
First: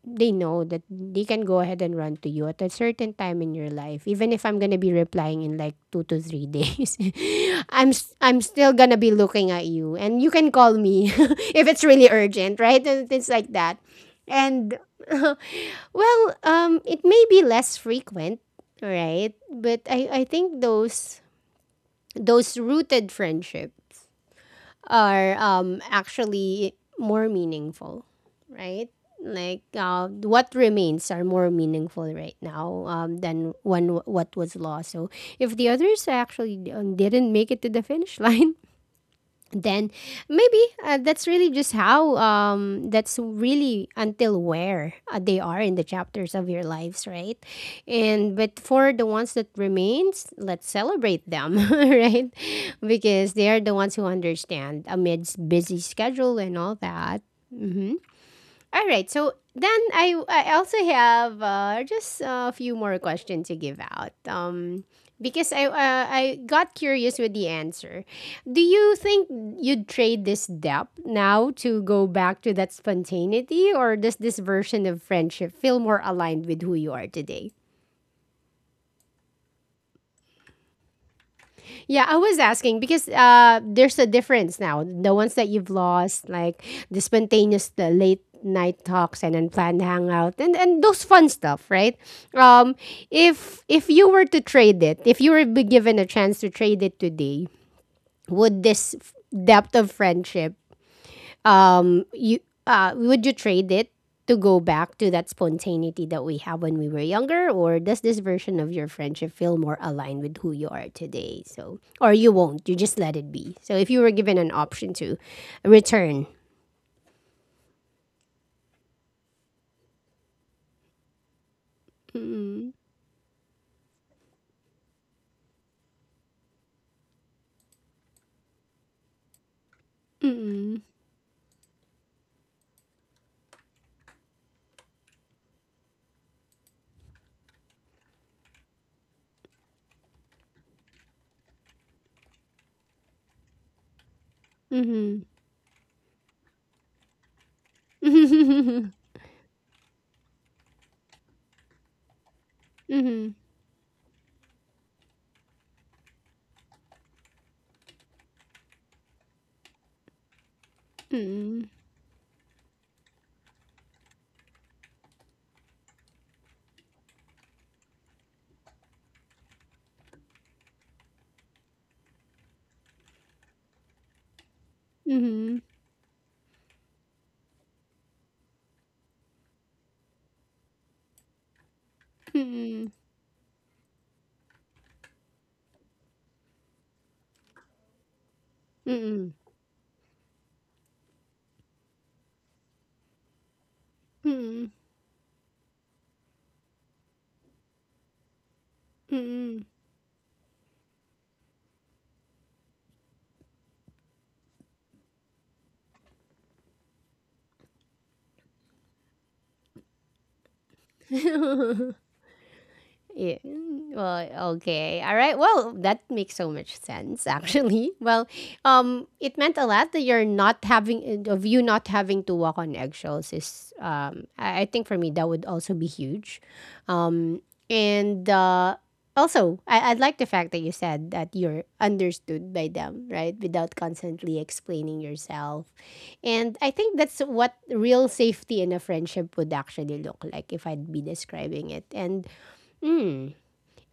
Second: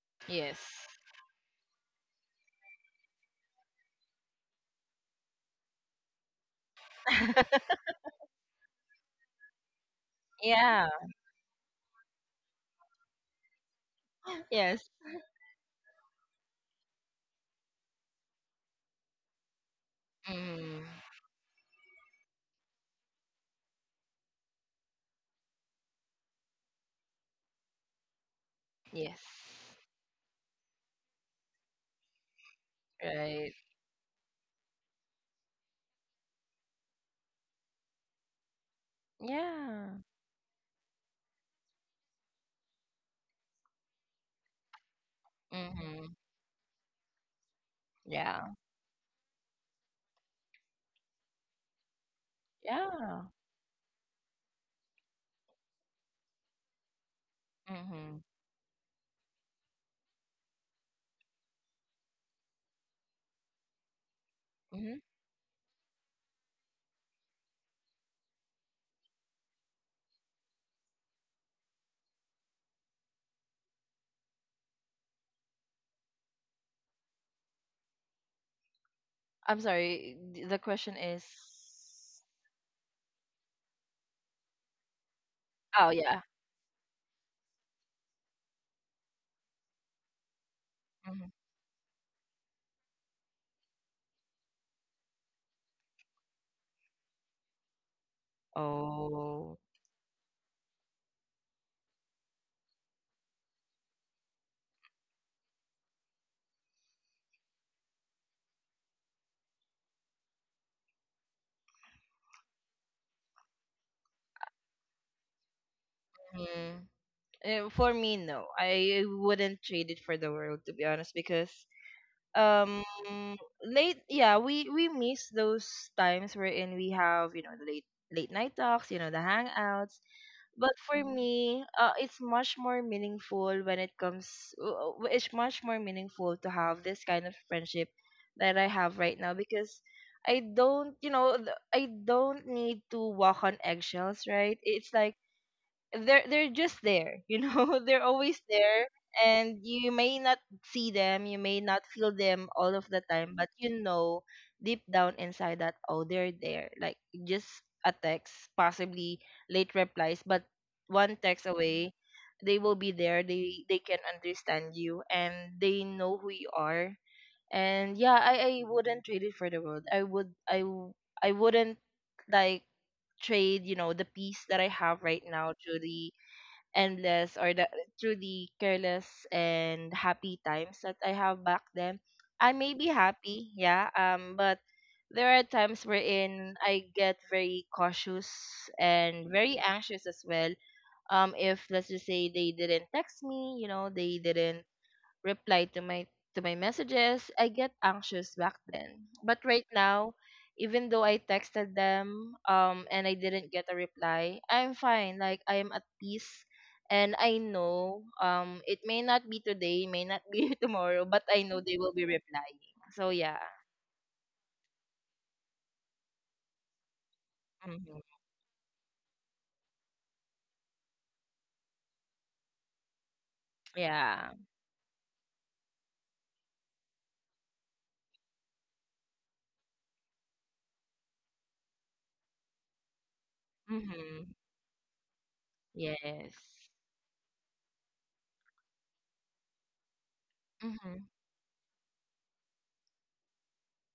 Speaker 1: they
Speaker 2: Yes.
Speaker 1: know that they can go ahead and run to you at a certain time in your life even if I'm going to be replying in like two to three days. [LAUGHS]
Speaker 2: [LAUGHS]
Speaker 1: i'm s- I'm still going to be looking at you and you can call
Speaker 2: Yeah.
Speaker 1: me [LAUGHS] if it's really urgent, right? And things like that. And
Speaker 2: Yes.
Speaker 1: [LAUGHS] well um it may be less frequent, right? But i i think
Speaker 2: Mm.
Speaker 1: those those rooted friendship are um, actually more meaningful, right?
Speaker 2: Yes.
Speaker 1: Like uh, what remains are more meaningful right now um, than
Speaker 2: Right.
Speaker 1: when what was lost. So if the others actually um, didn't make it to the finish [LAUGHS] line, then
Speaker 2: Yeah.
Speaker 1: maybe uh, that's really just how um that's really until where uh, they are in the
Speaker 2: Mm-hmm.
Speaker 1: chapters of your lives, right? And
Speaker 2: Yeah.
Speaker 1: but for the ones that remains, let's celebrate them [LAUGHS] right,
Speaker 2: Yeah.
Speaker 1: because they are the ones who understand amidst busy schedule and all that. Mm-hmm.
Speaker 2: Mm-hmm.
Speaker 1: All right. So then I I also have uh, just a few more questions to give out. Um,
Speaker 2: Mm-hmm.
Speaker 1: because I uh, I got curious with the answer. Do you think you'd trade this depth now to go back to that spontaneity, or does this version of friendship feel more aligned with who you are today?
Speaker 2: I'm sorry. th- The question is.
Speaker 1: Yeah, I was asking because uh, there's a difference now. The ones that you've
Speaker 2: Oh yeah.
Speaker 1: lost, like the spontaneous, the late night talks and unplanned hangout, and and those
Speaker 2: Mm-hmm.
Speaker 1: fun stuff, right? Um, if if you were to trade it, if you were be given a chance to trade it today, would this f-
Speaker 2: Oh.
Speaker 1: depth of friendship um you uh would you trade it to go back to that spontaneity that we have when we were younger, or does this version of your friendship feel more aligned with who you are today? So or you won't, you just let it be, so if you were given an option to return.
Speaker 2: Mm. Eh, For me, no. I wouldn't trade it for the world, to be honest, because
Speaker 1: Mm-mm,
Speaker 2: um late, yeah, we we miss those times wherein we have, you know, late late night talks, you know, the hangouts, but
Speaker 1: mm-mm,
Speaker 2: for, mm-hmm, me uh it's much more meaningful when it comes uh, uh, it's much more meaningful to have this kind of friendship that I have right now because I don't, you know, th- i don't need to walk on eggshells, right? It's like
Speaker 1: mm-hmm,
Speaker 2: they're they're just there, you know. [LAUGHS] They're
Speaker 1: [LAUGHS]
Speaker 2: always there,
Speaker 1: mm-hmm,
Speaker 2: and you may not see them, you may not feel them all of the time, but you know deep down inside that, oh, they're there. Like just a text, possibly late replies, but one text
Speaker 1: mm-hmm,
Speaker 2: away they will be there. They they can understand you and they know who you are. And yeah, i i wouldn't trade it for the world. I would, i w- i wouldn't, like, trade, you know, the peace that I have right now
Speaker 1: mm-hmm,
Speaker 2: to the endless, or the, through the careless and happy times that I have back then. I may be
Speaker 1: mm-hmm,
Speaker 2: happy, yeah, um, but there are times wherein I get very cautious and
Speaker 1: mm-hmm,
Speaker 2: very anxious as well. Um, if let's just say they didn't text me, you know, they didn't
Speaker 1: mm-hmm,
Speaker 2: reply to my to my messages, I get anxious back then. But
Speaker 1: mm-hmm.
Speaker 2: right now, even though I texted them um and I didn't get a reply, I'm fine. Like I'm at peace, and I know, um it may not be today, may not be [LAUGHS] tomorrow, but I know they will be replying. So yeah.
Speaker 1: Yeah. Mm, well, okay. All right. Well, that makes so much sense actually.
Speaker 2: Mhm.
Speaker 1: [LAUGHS] Well, um it meant a lot that you're not having uh, of you not having to walk on eggshells is um
Speaker 2: Yeah.
Speaker 1: I, I think for me that would also be huge. Um and uh also I, I like the fact that you said that you're understood by them, right? Without
Speaker 2: Mhm.
Speaker 1: constantly explaining yourself.
Speaker 2: Yes.
Speaker 1: And I think that's what real safety in a friendship would actually look like if I'd be
Speaker 2: Mhm.
Speaker 1: describing it. And hmm,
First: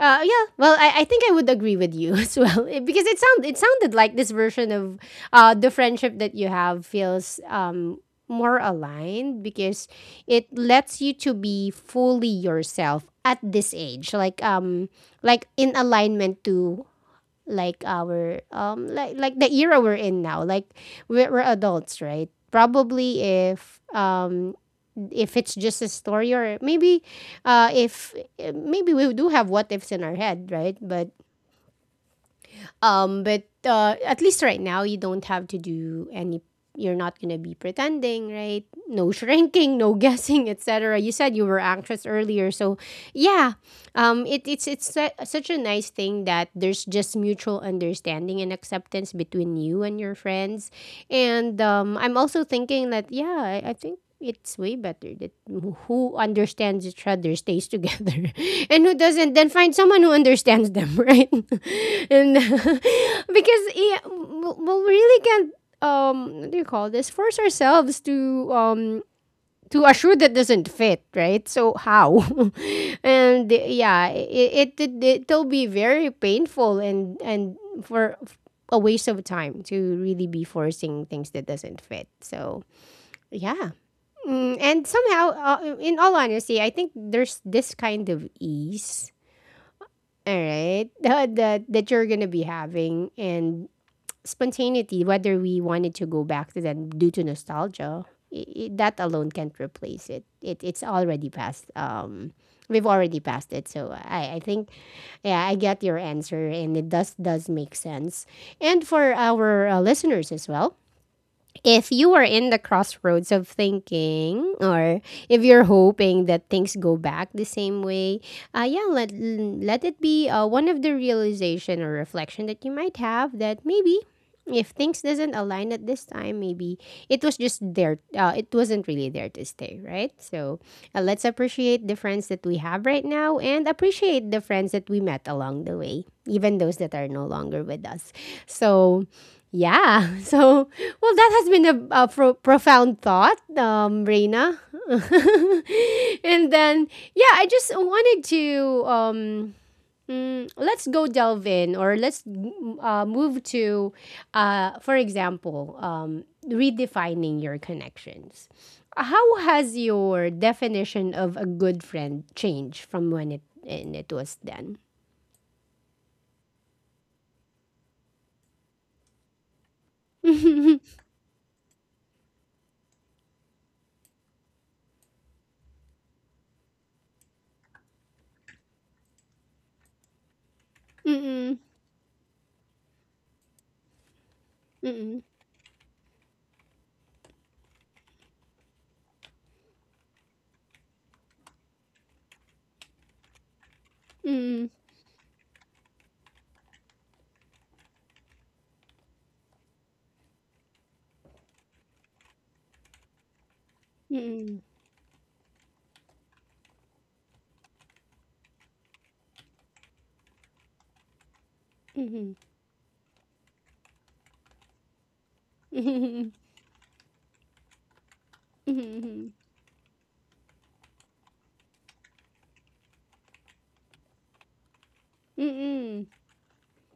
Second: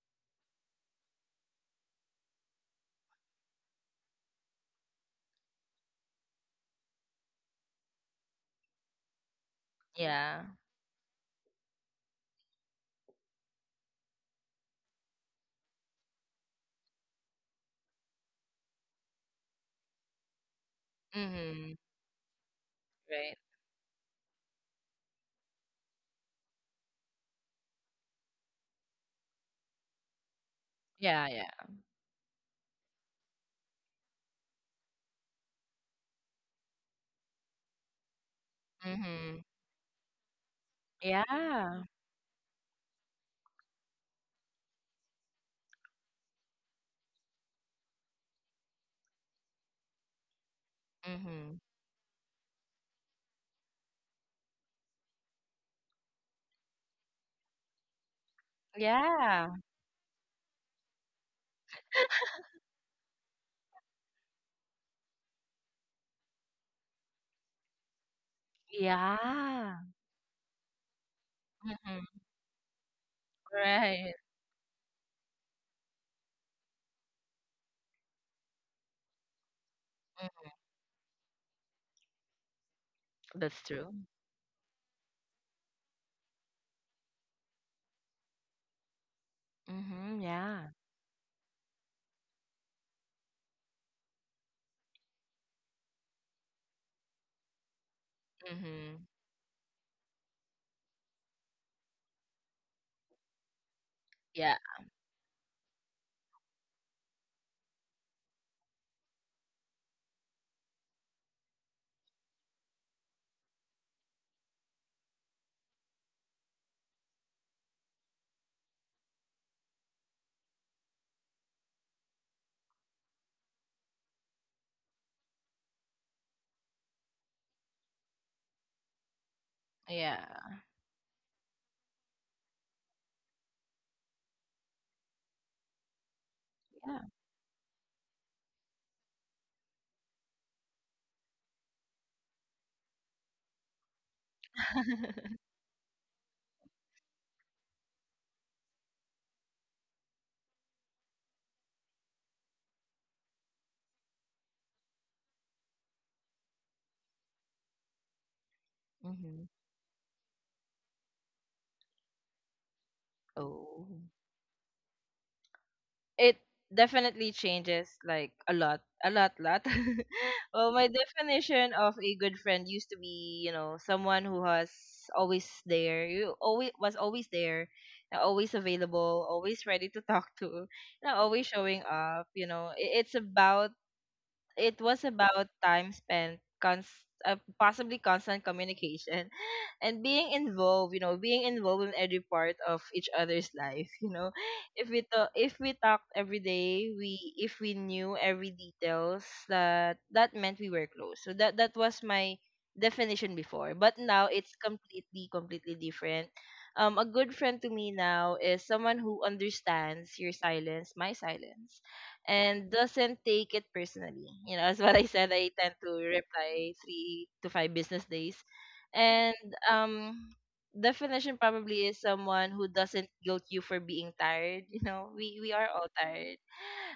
Speaker 1: uh, yeah, well, I, I think I would agree with you [LAUGHS] as well. It- because it sound it sounded like this version of uh, the friendship that you have feels um, more aligned because
Speaker 2: Yeah.
Speaker 1: it lets you to be fully yourself at this age, like um like in alignment to like our um like like the era we're in now. Like we're, we're
Speaker 2: Mhm.
Speaker 1: adults, right? Probably
Speaker 2: Right.
Speaker 1: if um if it's just a story, or maybe uh, if maybe we do have what ifs in our head, right? But
Speaker 2: Yeah, yeah.
Speaker 1: um but uh, at least right now you don't have to do any, you're not going to be pretending, right? No
Speaker 2: Mhm.
Speaker 1: shrinking, no [LAUGHS] guessing, etc. You said you were
Speaker 2: Yeah.
Speaker 1: anxious earlier, so yeah. Um, it, it's it's su- such a nice thing that there's just mutual understanding and acceptance between you and your friends. And
Speaker 2: Mhm.
Speaker 1: um, I'm also thinking that yeah, I, I think it's way better that who understands each other stays together, [LAUGHS] and who doesn't then
Speaker 2: Yeah.
Speaker 1: find someone who understands them, [LAUGHS] right? [LAUGHS] And [LAUGHS] because yeah, we we really can't um what do you call this, force ourselves to um
Speaker 2: Yeah.
Speaker 1: to a shoe that doesn't fit, right? So
Speaker 2: Mm-hmm.
Speaker 1: how? [LAUGHS] And yeah,
Speaker 2: Right.
Speaker 1: it, it it it'll be very painful, and and for a waste of time to really be
Speaker 2: Mm.
Speaker 1: forcing things that doesn't fit. So
Speaker 2: That's
Speaker 1: yeah.
Speaker 2: true.
Speaker 1: Mm, and somehow, uh, in all honesty, I think there's this kind of ease,
Speaker 2: Mm-hmm.
Speaker 1: all
Speaker 2: Yeah.
Speaker 1: right, [LAUGHS] that that you're gonna be having, and spontaneity. Whether we wanted to go back to them due to nostalgia, I I
Speaker 2: Mm-hmm.
Speaker 1: that alone can't replace it. it it's already past. Um, we've already passed it. So I, I
Speaker 2: Yeah.
Speaker 1: think, yeah, I get your answer, and it does does make sense. And for our uh, listeners as well, if you are in the crossroads of thinking, or if you're hoping that things go back the same way, uh, yeah, let let it be uh, one of the realization or reflection that you might have, that maybe if things doesn't align at this time, maybe it was just there. Uh, it wasn't really there to stay, right?
Speaker 2: Yeah.
Speaker 1: So uh, let's appreciate the friends that we have right now and appreciate the friends that we met along the way, even those that
Speaker 2: Yeah.
Speaker 1: are no longer with us. So, yeah. [LAUGHS] So, well, that has been a, a pro- profound thought, um, Reina. [LAUGHS]
Speaker 2: [LAUGHS]
Speaker 1: And then, yeah, I just wanted to. Um, Mm, let's go delve in, or let's mm, uh, move to, uh, for example, um, redefining your connections. How
Speaker 2: Mm-hmm.
Speaker 1: has your definition of a good friend changed from when it
Speaker 2: Oh.
Speaker 1: and it was then?
Speaker 2: It definitely changes like a lot, a lot, lot. [LAUGHS] Well, my
Speaker 1: [LAUGHS]
Speaker 2: definition of a good friend used to be, you know, someone who was always there. You always was Always there, and always available, always ready to talk to, you know, always
Speaker 1: Mm-mm,
Speaker 2: showing up. You know, I- it's about, it was
Speaker 1: mm-mm,
Speaker 2: about time spent, cons- uh, possibly constant communication, [LAUGHS] and being involved, you know, being involved in every part of each other's life. [LAUGHS] You know,
Speaker 1: mm-mm,
Speaker 2: if we talk, if we talked every day, we if we knew every details, that, that meant we were close. So that, that was my definition before, but now it's
Speaker 1: mm-mm,
Speaker 2: completely completely different. Um, a good friend to me now is someone who understands your silence, my silence,
Speaker 1: mm-mm,
Speaker 2: and doesn't take it personally. You know, as what I said, I
Speaker 1: [LAUGHS]
Speaker 2: tend
Speaker 1: mm-mm,
Speaker 2: to
Speaker 1: mm-mm,
Speaker 2: reply three to five business days. And um definition probably is someone who doesn't guilt you for being tired. [LAUGHS] You know, we, we are all
Speaker 1: mm-mm,
Speaker 2: tired.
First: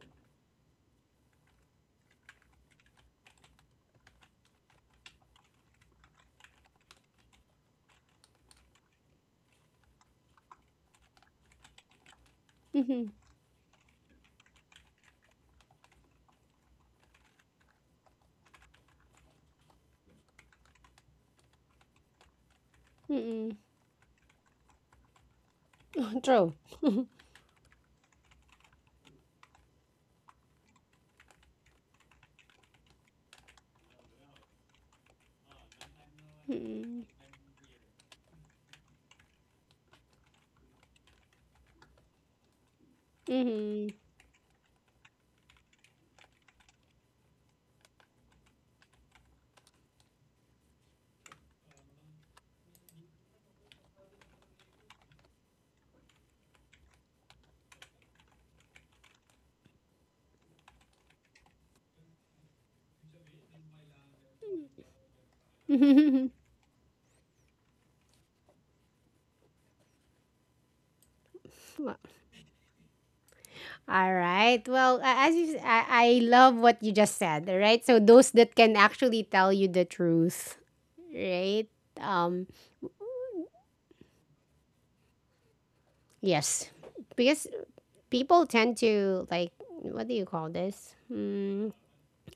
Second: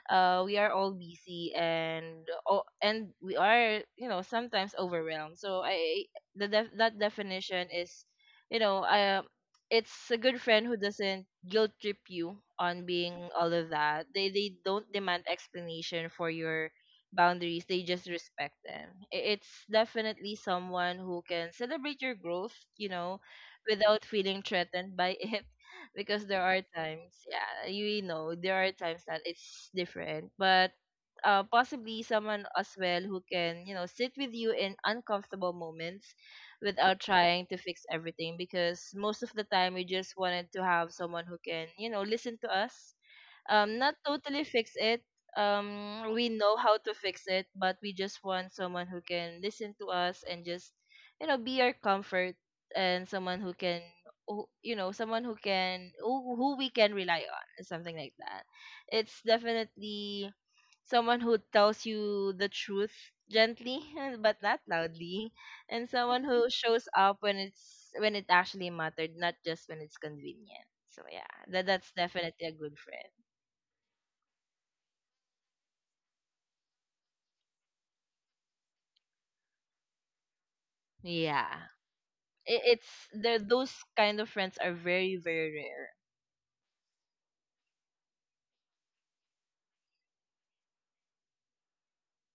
Speaker 2: Uh we are all busy and, oh, and we are, you know, sometimes overwhelmed. So I the def- that definition is, you know, uh, it's a good friend who doesn't guilt trip you
Speaker 1: mm-mm,
Speaker 2: on
Speaker 1: mm-mm,
Speaker 2: being all of that. They they don't demand explanation for your boundaries. They just respect them. I- It's definitely someone who can celebrate your growth, you know,
Speaker 1: mm-mm.
Speaker 2: without feeling threatened by [LAUGHS] it. Because there
Speaker 1: True.
Speaker 2: are times, yeah, you know, there are times that it's different, but uh, possibly someone as well who can, you know, sit with you in uncomfortable moments without
Speaker 1: Mm-mm,
Speaker 2: trying to fix everything, because most of the time we just wanted to have someone who can, you know, listen to us. Um not totally fix it. Um we know how to fix it, but we just want someone who can listen to us and just, you know, be our comfort, and someone who can, who- you know someone who can, who, who we can rely on or something like that. It's definitely someone who tells you the truth gently, [LAUGHS] but not loudly, and someone
Speaker 1: mm-mm.
Speaker 2: who shows up when it's when it actually mattered, not just when it's convenient. So yeah, that that's
Speaker 1: [LAUGHS]
Speaker 2: definitely a good friend.
Speaker 1: All right. Well, a- as you, s- I, I love what you just said. All right. So those that can actually tell you the truth,
Speaker 2: Yeah.
Speaker 1: right? Um,
Speaker 2: It, it's there. Those kind of friends are very, very rare.
Speaker 1: yes, because people tend to like, what do you call this? Mm,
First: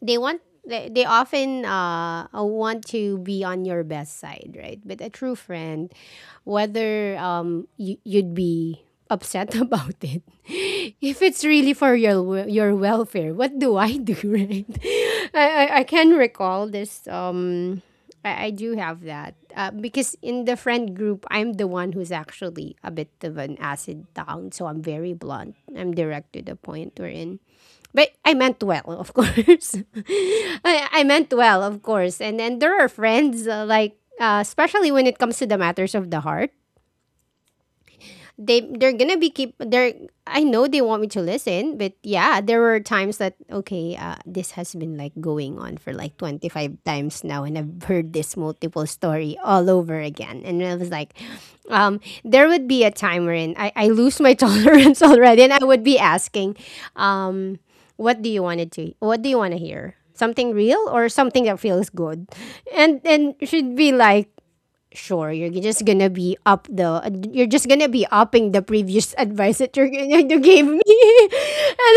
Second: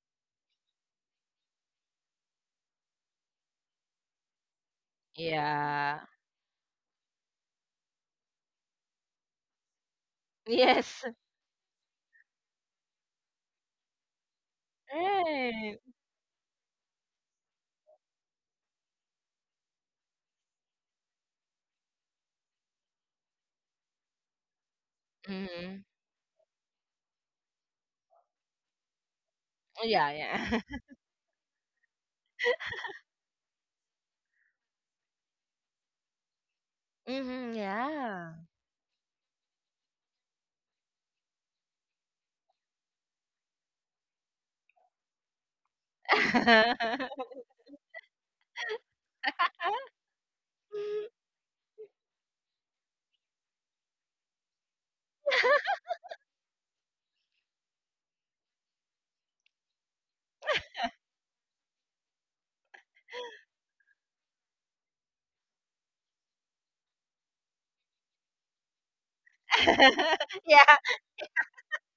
Speaker 1: they want they, they often uh, uh, want to be on your best side, right? But a true friend,
Speaker 2: Yeah.
Speaker 1: whether um you, you'd be upset [LAUGHS] about it,
Speaker 2: Yes. [LAUGHS]
Speaker 1: if it's really for your wel- your welfare, what do I do? [LAUGHS] Right? i i,
Speaker 2: Right.
Speaker 1: I can recall this. Um I, I do have that uh, because in the friend group I'm the one who's actually a bit of an acid tongue. So I'm very blunt,
Speaker 2: Mm-hmm.
Speaker 1: I'm direct to the point we're in, but I meant well, of course. [LAUGHS]
Speaker 2: Yeah, yeah.
Speaker 1: I,
Speaker 2: [LAUGHS]
Speaker 1: I meant well, of course. And then there are friends, uh, like, uh, especially when it comes to the matters of the heart,
Speaker 2: Mm-hmm, yeah.
Speaker 1: they they're gonna be keep they're I know they want me to listen, but yeah, there were times that okay, uh, this has been like going on for like twenty five times
Speaker 2: [LAUGHS]
Speaker 1: now, and I've heard this multiple story all over again, and I was like, um, there would be a time wherein I I lose my [LAUGHS] tolerance already, and I would be asking, um, what do you want it to what do you want to hear, something real or something that feels good? and and she'd be like, sure, you're just gonna be up the you're just gonna be upping the previous [LAUGHS] advice that
Speaker 2: [LAUGHS]
Speaker 1: you're gonna you
Speaker 2: Yeah.
Speaker 1: gave me. [LAUGHS] and,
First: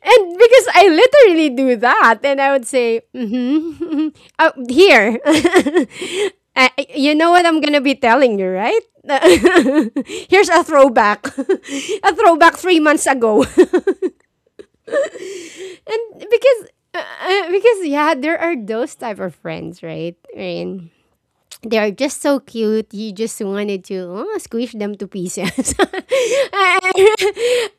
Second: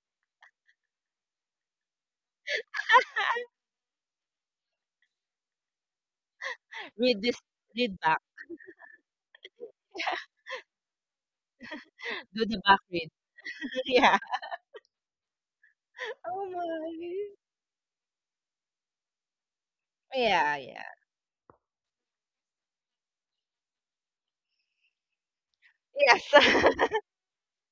Speaker 1: and because I literally do that, and I would say mm-hmm, [LAUGHS] uh, here. [LAUGHS] Uh, you know
Speaker 2: Read this,
Speaker 1: what I'm gonna be
Speaker 2: read back.
Speaker 1: telling you, right? [LAUGHS]
Speaker 2: [LAUGHS]
Speaker 1: Here's a throwback, [LAUGHS] a
Speaker 2: Do
Speaker 1: throwback
Speaker 2: the
Speaker 1: three
Speaker 2: back
Speaker 1: months
Speaker 2: read.
Speaker 1: ago. [LAUGHS]
Speaker 2: [LAUGHS]
Speaker 1: And
Speaker 2: Yeah. Oh
Speaker 1: because uh,
Speaker 2: my.
Speaker 1: uh, because yeah, there are those type of friends, right?
Speaker 2: Yeah,
Speaker 1: I,
Speaker 2: yeah.
Speaker 1: they are just so cute. You just wanted to, oh, squish them to pieces. [LAUGHS]
Speaker 2: Yes.
Speaker 1: Alright,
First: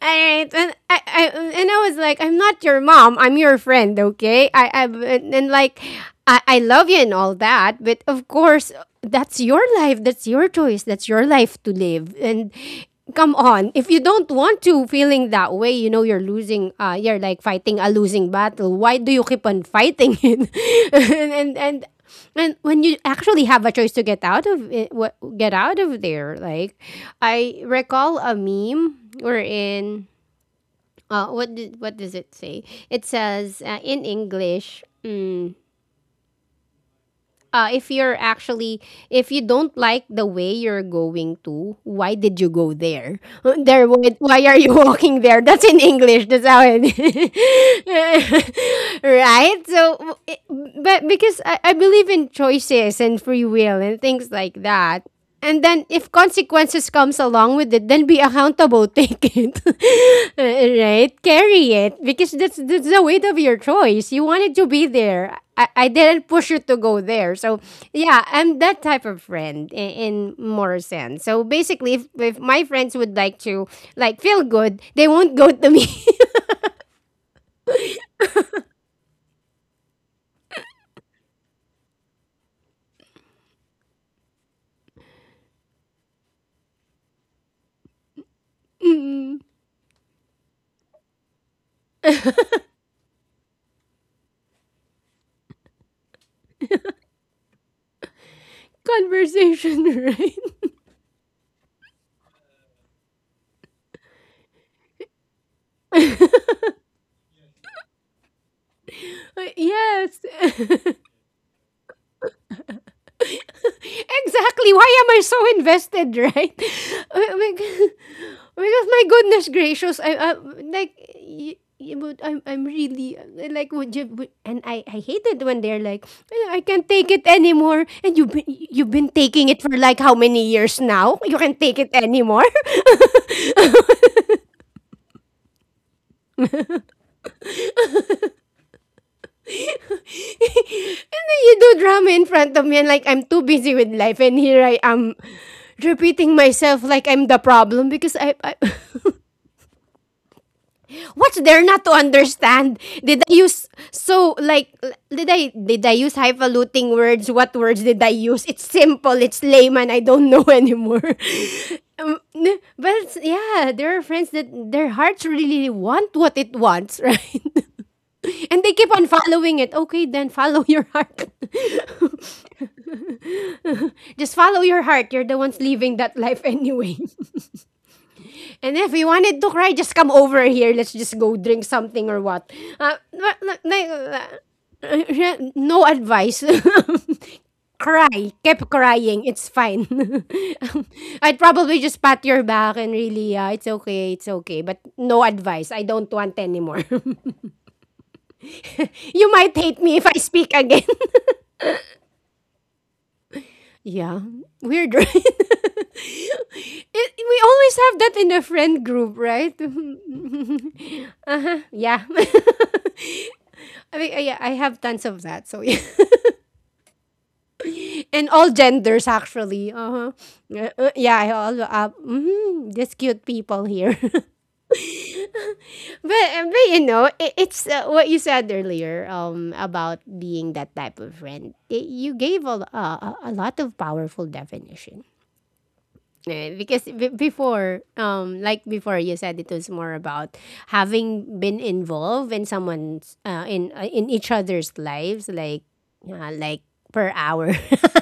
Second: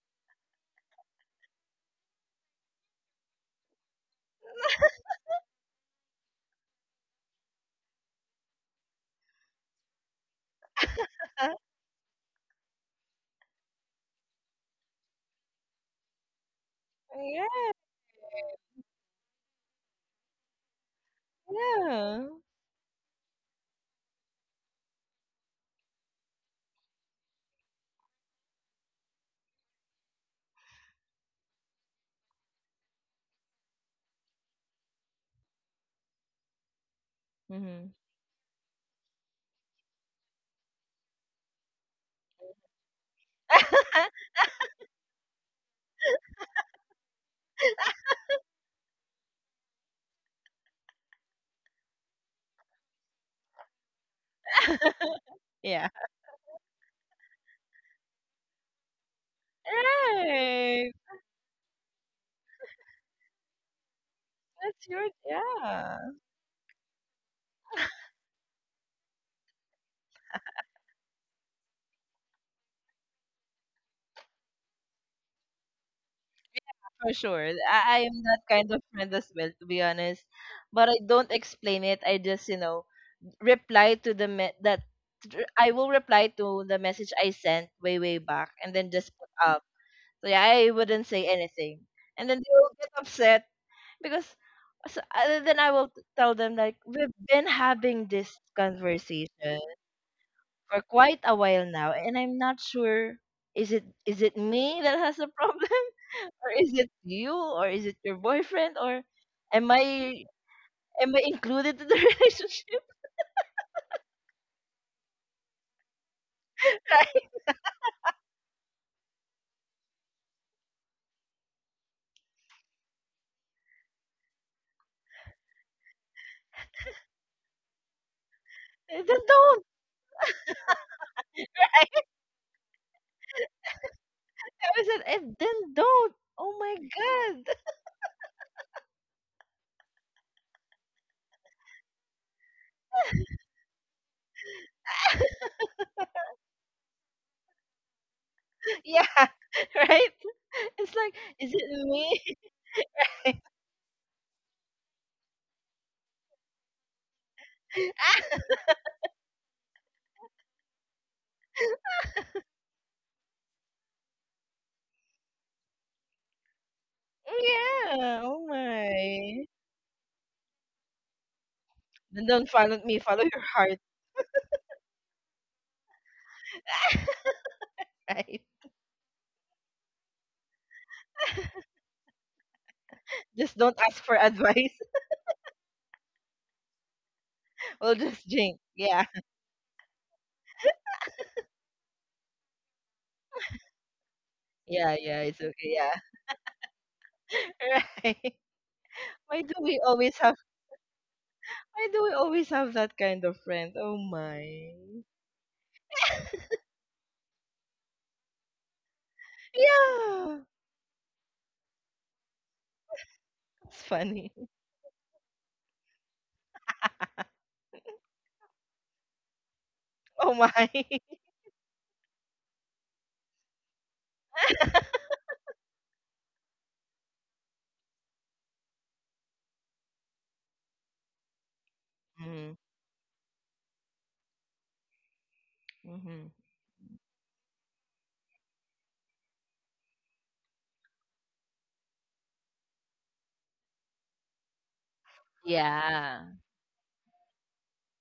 Speaker 1: and I, I and I was like, I'm not your mom. I'm your friend. Okay, I, I and, and like, I, I love you and all that, but of course, that's your life. That's your choice. That's your life
Speaker 2: [LAUGHS]
Speaker 1: to live. And come on, if you don't want to feeling that way, you know you're losing. Uh, you're like
Speaker 2: Yeah.
Speaker 1: fighting a losing battle. Why do you keep on fighting it? [LAUGHS] and and, and
Speaker 2: Yeah.
Speaker 1: and when you actually have a choice to get out of it, what, get out of there. Like I recall a meme wherein uh, what did, what does it say? It says uh, in English, mm, uh,
Speaker 2: Mm-hmm.
Speaker 1: if you're actually, if you don't like the way you're going to, why did you go there? [LAUGHS] There, why,
Speaker 2: [LAUGHS]
Speaker 1: why are you [LAUGHS] walking there? That's in English, that's how it. [LAUGHS] Right? So w- it- but because I, I believe in choices and free will and things like that, and then
Speaker 2: Yeah.
Speaker 1: if consequences comes along with it, then be accountable. [LAUGHS] Take it. [LAUGHS]
Speaker 2: Right.
Speaker 1: Right? Carry it, because that's that's the weight of your choice. You wanted to be
Speaker 2: That's your,
Speaker 1: there. I, I
Speaker 2: yeah.
Speaker 1: didn't push you to go there. So yeah, I'm that type of friend in, in more sense. So basically, if, if my friends would like to like feel good, they won't go to me. [LAUGHS]
Speaker 2: For sure. I, I am that kind of friend as well, to be honest. But I don't explain it. I just, you know, reply to the me- that, I will reply to the message I sent way, way back, and then just put
Speaker 1: Mm,
Speaker 2: up. So yeah, I wouldn't say anything, and then they will get upset because. So, uh, then I will tell them like we've been having this conversation
Speaker 1: conversation, right?
Speaker 2: for quite a while now, and I'm not sure is it, is it me that has a [LAUGHS] problem, [LAUGHS] or is it you? Or is it your boyfriend? Or
Speaker 1: [LAUGHS]
Speaker 2: am
Speaker 1: Yes.
Speaker 2: I
Speaker 1: [LAUGHS]
Speaker 2: am I included in the [LAUGHS] relationship?
Speaker 1: Exactly. Why am I so invested, right? [LAUGHS]
Speaker 2: Right?
Speaker 1: Because because my goodness gracious, I, I like, y- y- but I'm I'm really like, would you, would, and I I hate it when they're like, "Well, I can't take it anymore," and you've been you've
Speaker 2: And
Speaker 1: been
Speaker 2: then
Speaker 1: taking it
Speaker 2: don't.
Speaker 1: for like how many years now, you
Speaker 2: [LAUGHS]
Speaker 1: can't take it
Speaker 2: I,
Speaker 1: anymore. [LAUGHS]
Speaker 2: I said, and then don't. Oh my god. [LAUGHS]
Speaker 1: And then you do drama in front of me, and like I'm too busy with life, and here I am repeating myself like I'm the problem, because I, I [LAUGHS]
Speaker 2: Yeah. [LAUGHS] Right? It's like,
Speaker 1: what's
Speaker 2: is
Speaker 1: there not
Speaker 2: it
Speaker 1: to
Speaker 2: me?
Speaker 1: understand? Did I use so like l- did I did I use highfalutin words? What words did
Speaker 2: [LAUGHS]
Speaker 1: I use? It's simple. It's layman. I don't know [LAUGHS] anymore. Um, n- but it's, yeah, there are friends that their hearts really want what it wants, [LAUGHS] right?
Speaker 2: Yeah. Oh
Speaker 1: And they keep on
Speaker 2: my.
Speaker 1: following it. Okay, then follow your heart.
Speaker 2: Then don't follow me. Follow your heart.
Speaker 1: [LAUGHS] Just follow your heart. You're the ones living that life [LAUGHS] anyway.
Speaker 2: [LAUGHS] Right?
Speaker 1: And if you wanted to cry, just come over here. Let's just go drink something or what. Uh, na-
Speaker 2: Just
Speaker 1: na-
Speaker 2: don't ask for
Speaker 1: na-
Speaker 2: advice. [LAUGHS]
Speaker 1: uh, no advice. [LAUGHS]
Speaker 2: We'll just
Speaker 1: Cry.
Speaker 2: drink.
Speaker 1: Keep
Speaker 2: Yeah.
Speaker 1: crying. It's fine. [LAUGHS] I'd probably just pat your back and really, yeah, it's okay, it's okay. But
Speaker 2: Yeah.
Speaker 1: no
Speaker 2: Yeah. It's okay.
Speaker 1: advice. I
Speaker 2: Yeah.
Speaker 1: don't want anymore.
Speaker 2: [LAUGHS] Right.
Speaker 1: [LAUGHS] You
Speaker 2: Why do
Speaker 1: might
Speaker 2: we
Speaker 1: hate me if I
Speaker 2: always have,
Speaker 1: speak again. [LAUGHS]
Speaker 2: why do we always have that kind of friend? Oh
Speaker 1: Yeah.
Speaker 2: my.
Speaker 1: Weird, right? [LAUGHS] It, we always have that in a friend group, right?
Speaker 2: Yeah.
Speaker 1: [LAUGHS] Uh-huh. Yeah. [LAUGHS]
Speaker 2: It's
Speaker 1: I mean, uh,
Speaker 2: funny.
Speaker 1: yeah, I have tons of that. So yeah,
Speaker 2: [LAUGHS]
Speaker 1: [LAUGHS] and all genders actually. Uh-huh.
Speaker 2: Oh my.
Speaker 1: Uh, uh,
Speaker 2: [LAUGHS]
Speaker 1: yeah, I all uh, mm, just cute people here. [LAUGHS] But uh, but you know, it, it's uh, what you said earlier um about being that type of friend. Y- you gave
Speaker 2: Mm-hmm.
Speaker 1: a l- uh, a a lot of powerful definition.
Speaker 2: Mm-hmm.
Speaker 1: Eh, because b- before, um like before, you said it was more about having been involved in someone's uh, in uh, in each other's lives, like
Speaker 2: Yeah.
Speaker 1: yeah, like per hour.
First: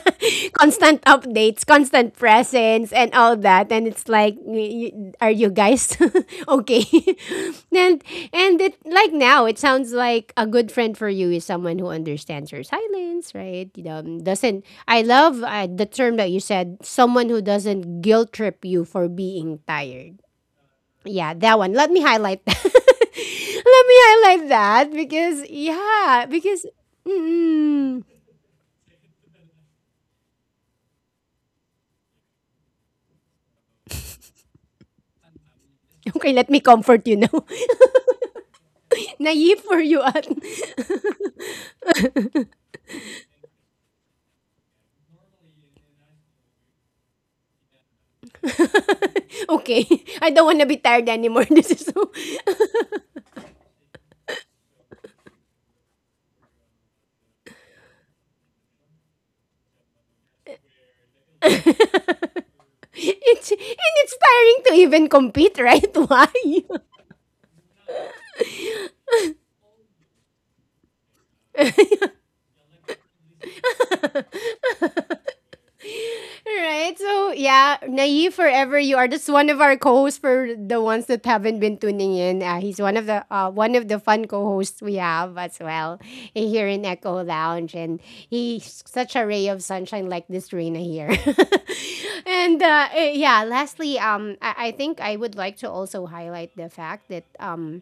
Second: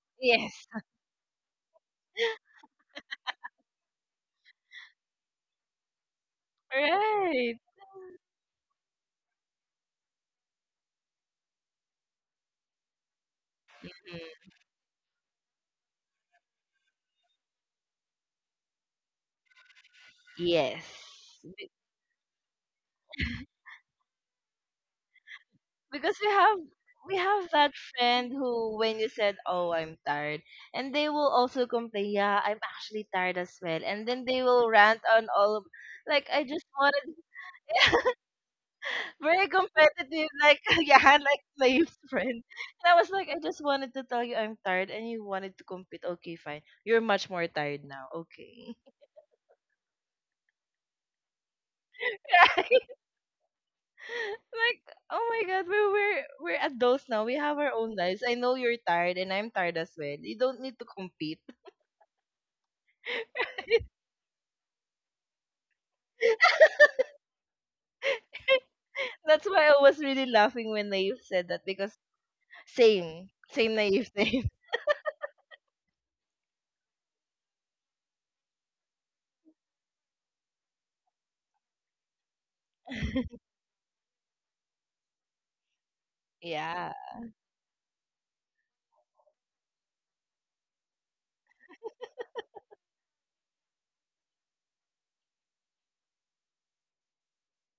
Speaker 1: [LAUGHS]
Speaker 2: Yes.
Speaker 1: Constant updates, constant
Speaker 2: [LAUGHS]
Speaker 1: presence, and all that. And it's like, y- y- are you guys [LAUGHS] okay?
Speaker 2: Right.
Speaker 1: [LAUGHS] and and it like, now it sounds like a good friend for you is someone who understands your silence, right? Um,
Speaker 2: Mm.
Speaker 1: doesn't, I love uh, the term that you said, someone who doesn't guilt trip you for being tired.
Speaker 2: Yes.
Speaker 1: Yeah, that one.
Speaker 2: Be-
Speaker 1: Let me highlight. [LAUGHS] That. Let me highlight that, because
Speaker 2: Because
Speaker 1: yeah,
Speaker 2: we have,
Speaker 1: because.
Speaker 2: we have that
Speaker 1: Mm,
Speaker 2: friend who when you said, "Oh, I'm tired," and they will also complain, "Yeah, I'm actually tired as well," and then they will rant on all of,
Speaker 1: [LAUGHS]
Speaker 2: like,
Speaker 1: okay,
Speaker 2: I
Speaker 1: let me
Speaker 2: just
Speaker 1: comfort you
Speaker 2: wanted,
Speaker 1: now. [LAUGHS]
Speaker 2: very
Speaker 1: Naive for you at
Speaker 2: competitive, like, [LAUGHS] yeah, like slave friend. And I was like, I just wanted to tell you I'm tired, and you wanted to compete. Okay, fine. You're much more tired now. Okay.
Speaker 1: [LAUGHS] okay. I don't want to be tired anymore. [LAUGHS] This is so [LAUGHS]
Speaker 2: [LAUGHS] Right? Like, oh my god, we're we're we're adults now. We have our own lives. I know you're tired, and I'm tired as well. You don't need to compete.
Speaker 1: it's, and it's tiring to even compete, right? [LAUGHS] Why?
Speaker 2: [LAUGHS] That's why I was really laughing when Naive said that because same, same Naive thing.
Speaker 1: Right. So yeah, Naive Forever, you are just one of our co-hosts for the ones that haven't been tuning in. Uh, he's one of the uh, one of the fun co-hosts we have as well eh, here in
Speaker 2: [LAUGHS] Yeah.
Speaker 1: Echo Lounge, and he's such a ray of sunshine like this Reina here. [LAUGHS] and uh, eh, yeah, lastly, um, I-, I think I would like to also highlight the fact that um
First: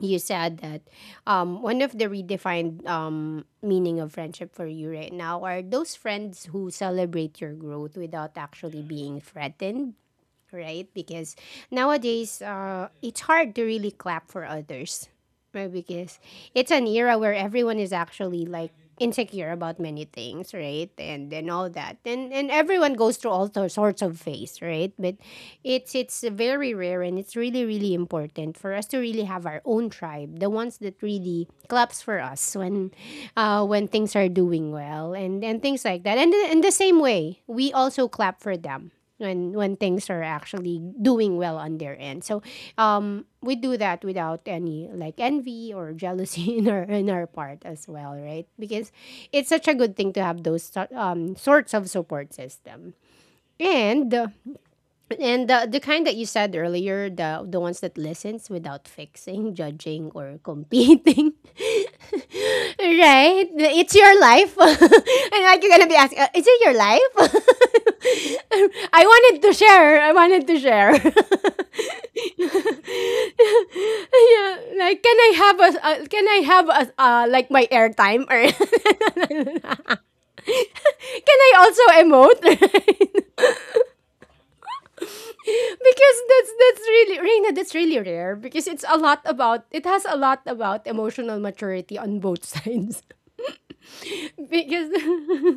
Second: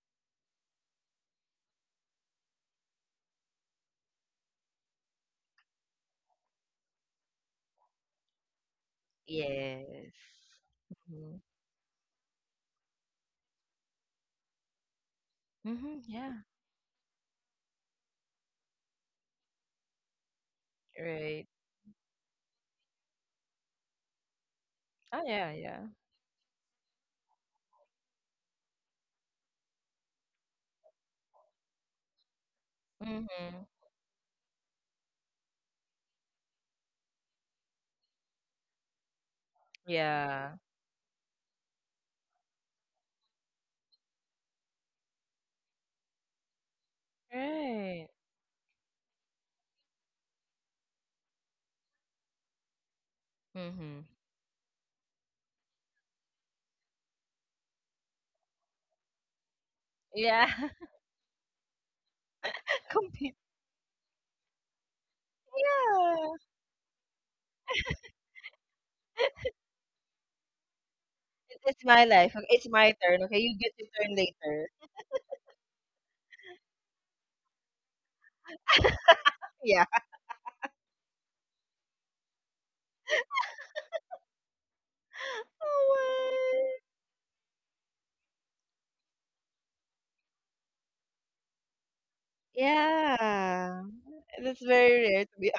Speaker 1: you said that um, one of the redefined um, meaning of friendship for you right now are those friends who celebrate your growth without actually being threatened,
Speaker 2: Yes.
Speaker 1: right? Because
Speaker 2: Mm-hmm.
Speaker 1: nowadays, uh, it's hard to really clap for others, right?
Speaker 2: Mm-hmm.
Speaker 1: Because
Speaker 2: Yeah.
Speaker 1: it's an era where everyone is actually like insecure about many things, right? And
Speaker 2: Right.
Speaker 1: and all that, and and everyone goes through all those sorts of phase, right? But
Speaker 2: Oh yeah, yeah.
Speaker 1: it's it's very rare, and it's really really important for us to really have our own tribe, the ones that really claps for us when
Speaker 2: Mm-hmm.
Speaker 1: uh, when things are doing well, and and things like that, and in the same way, we also clap for them when when things are
Speaker 2: Yeah.
Speaker 1: actually doing well on their end. So um we do that without any like envy or jealousy [LAUGHS] in our in our part as
Speaker 2: Right.
Speaker 1: well, right? Because it's such a good thing to have those sor- um sorts of support system.
Speaker 2: Mm-hmm.
Speaker 1: And uh, and the, the kind that you said earlier, the the ones that listens without fixing, [LAUGHS] judging or
Speaker 2: Yeah.
Speaker 1: competing. [LAUGHS]
Speaker 2: [LAUGHS] Compete.
Speaker 1: Right? It's your life. [LAUGHS] And like you're gonna be asking, uh,
Speaker 2: Yeah.
Speaker 1: is it your life? [LAUGHS] I wanted to share. I wanted to share. [LAUGHS] Yeah,
Speaker 2: It, it's my life. Okay? It's my turn. Okay, you get your turn later. [LAUGHS]
Speaker 1: like can I have a uh, can I have a uh, like my airtime, or [LAUGHS]
Speaker 2: Yeah.
Speaker 1: can I also emote? [LAUGHS] Because
Speaker 2: Oh
Speaker 1: that's
Speaker 2: what?
Speaker 1: that's really Reina, that's really rare because it's a lot about it has a lot about emotional maturity on both sides.
Speaker 2: Yeah.
Speaker 1: [LAUGHS]
Speaker 2: That's
Speaker 1: Because
Speaker 2: very rare to
Speaker 1: [LAUGHS]
Speaker 2: be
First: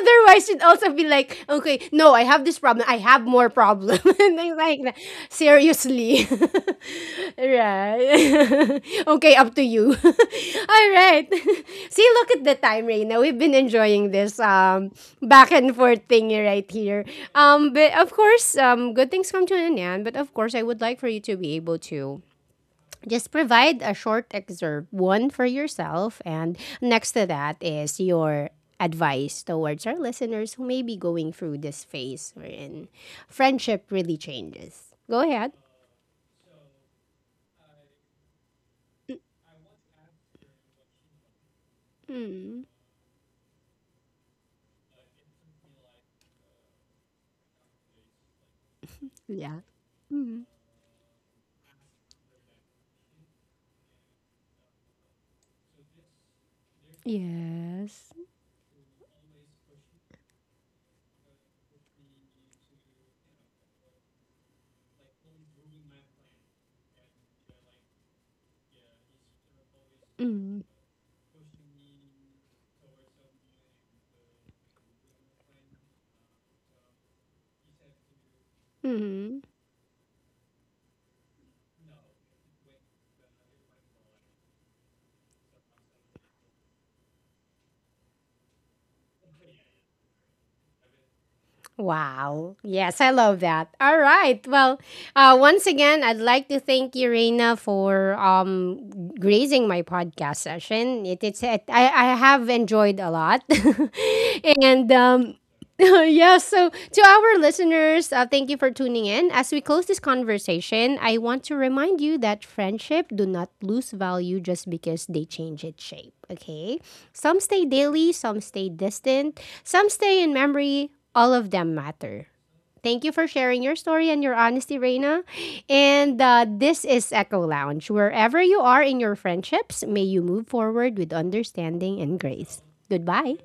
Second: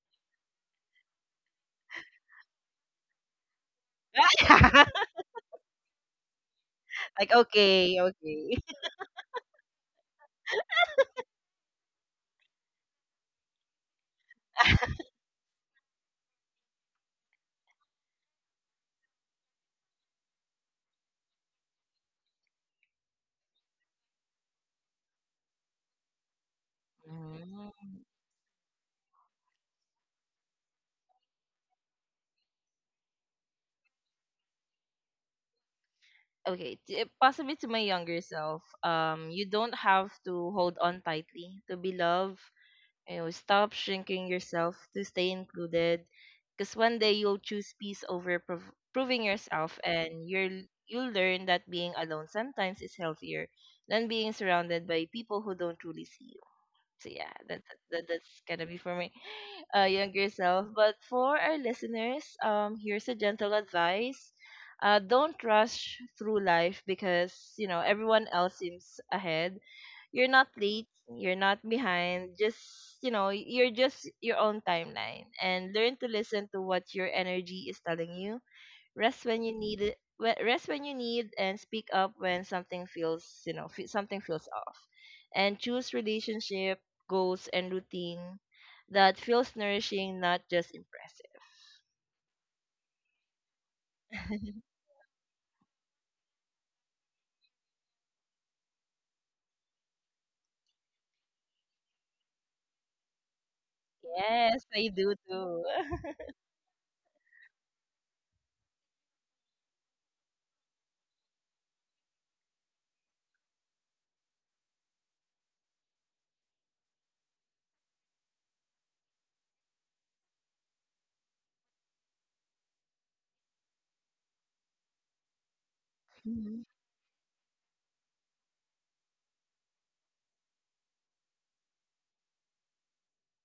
Speaker 1: otherwise, you'd also be like, okay, no, I have this problem. I have more problem. [LAUGHS] And things like
Speaker 2: honest.
Speaker 1: that. Seriously. [LAUGHS]
Speaker 2: [LAUGHS] Like okay, okay.
Speaker 1: Right. [LAUGHS] Okay, up to you. [LAUGHS] All right. [LAUGHS] See, look at the time, Reina. We've been enjoying this um back and forth thingy right here. Um, but of course, um, good things come to an end. But of course, I would like for you to be able to just provide a short excerpt, one for yourself, and
Speaker 2: [LAUGHS]
Speaker 1: next to that
Speaker 2: My. Mm.
Speaker 1: is your advice towards our listeners who may be going through this phase wherein friendship really changes. Go ahead.
Speaker 2: Okay, t- eh, possibly to my younger self, um, you don't have to hold on tightly to be loved.
Speaker 1: Mm,
Speaker 2: You know, stop shrinking yourself to stay included, because one day you'll choose peace over prov- proving
Speaker 1: yeah.
Speaker 2: yourself, and you're you'll learn that being alone sometimes is healthier than being surrounded by people who don't truly see you. So yeah, that, that that
Speaker 1: Yes.
Speaker 2: that's gonna be for my uh, younger self. But for our listeners, um, here's a gentle advice: uh, don't rush through life because, you know, everyone else seems ahead. You're not
Speaker 1: Mm.
Speaker 2: late. You're not behind. Just, you know, you're just your own timeline, and learn to listen to what your energy is telling you. Rest
Speaker 1: Hmm.
Speaker 2: when you need it we- rest when you need, and speak up when something feels, you know, fe- something feels off, and choose relationship goals and routine that feels nourishing, not just impressive.
Speaker 1: Wow. Yes, I love that. All right.
Speaker 2: [LAUGHS]
Speaker 1: Well, uh, once again, I'd like to thank you, Reina, for um, gracing my podcast session. It, it's, it, I, I have enjoyed a lot. [LAUGHS]
Speaker 2: Yes, I
Speaker 1: And
Speaker 2: do
Speaker 1: um,
Speaker 2: too.
Speaker 1: [LAUGHS] yeah, so to our listeners, uh, thank you for tuning in. As we close this conversation, I want to remind you that friendship do not lose value just because they change its shape, okay? Some stay daily, some stay distant, some stay in memory, all of them matter. Thank you for sharing your story and your honesty, Reina. And uh,
Speaker 2: [LAUGHS]
Speaker 1: this is Echo Lounge. Wherever you are in your friendships, may you move forward with understanding and grace. Goodbye.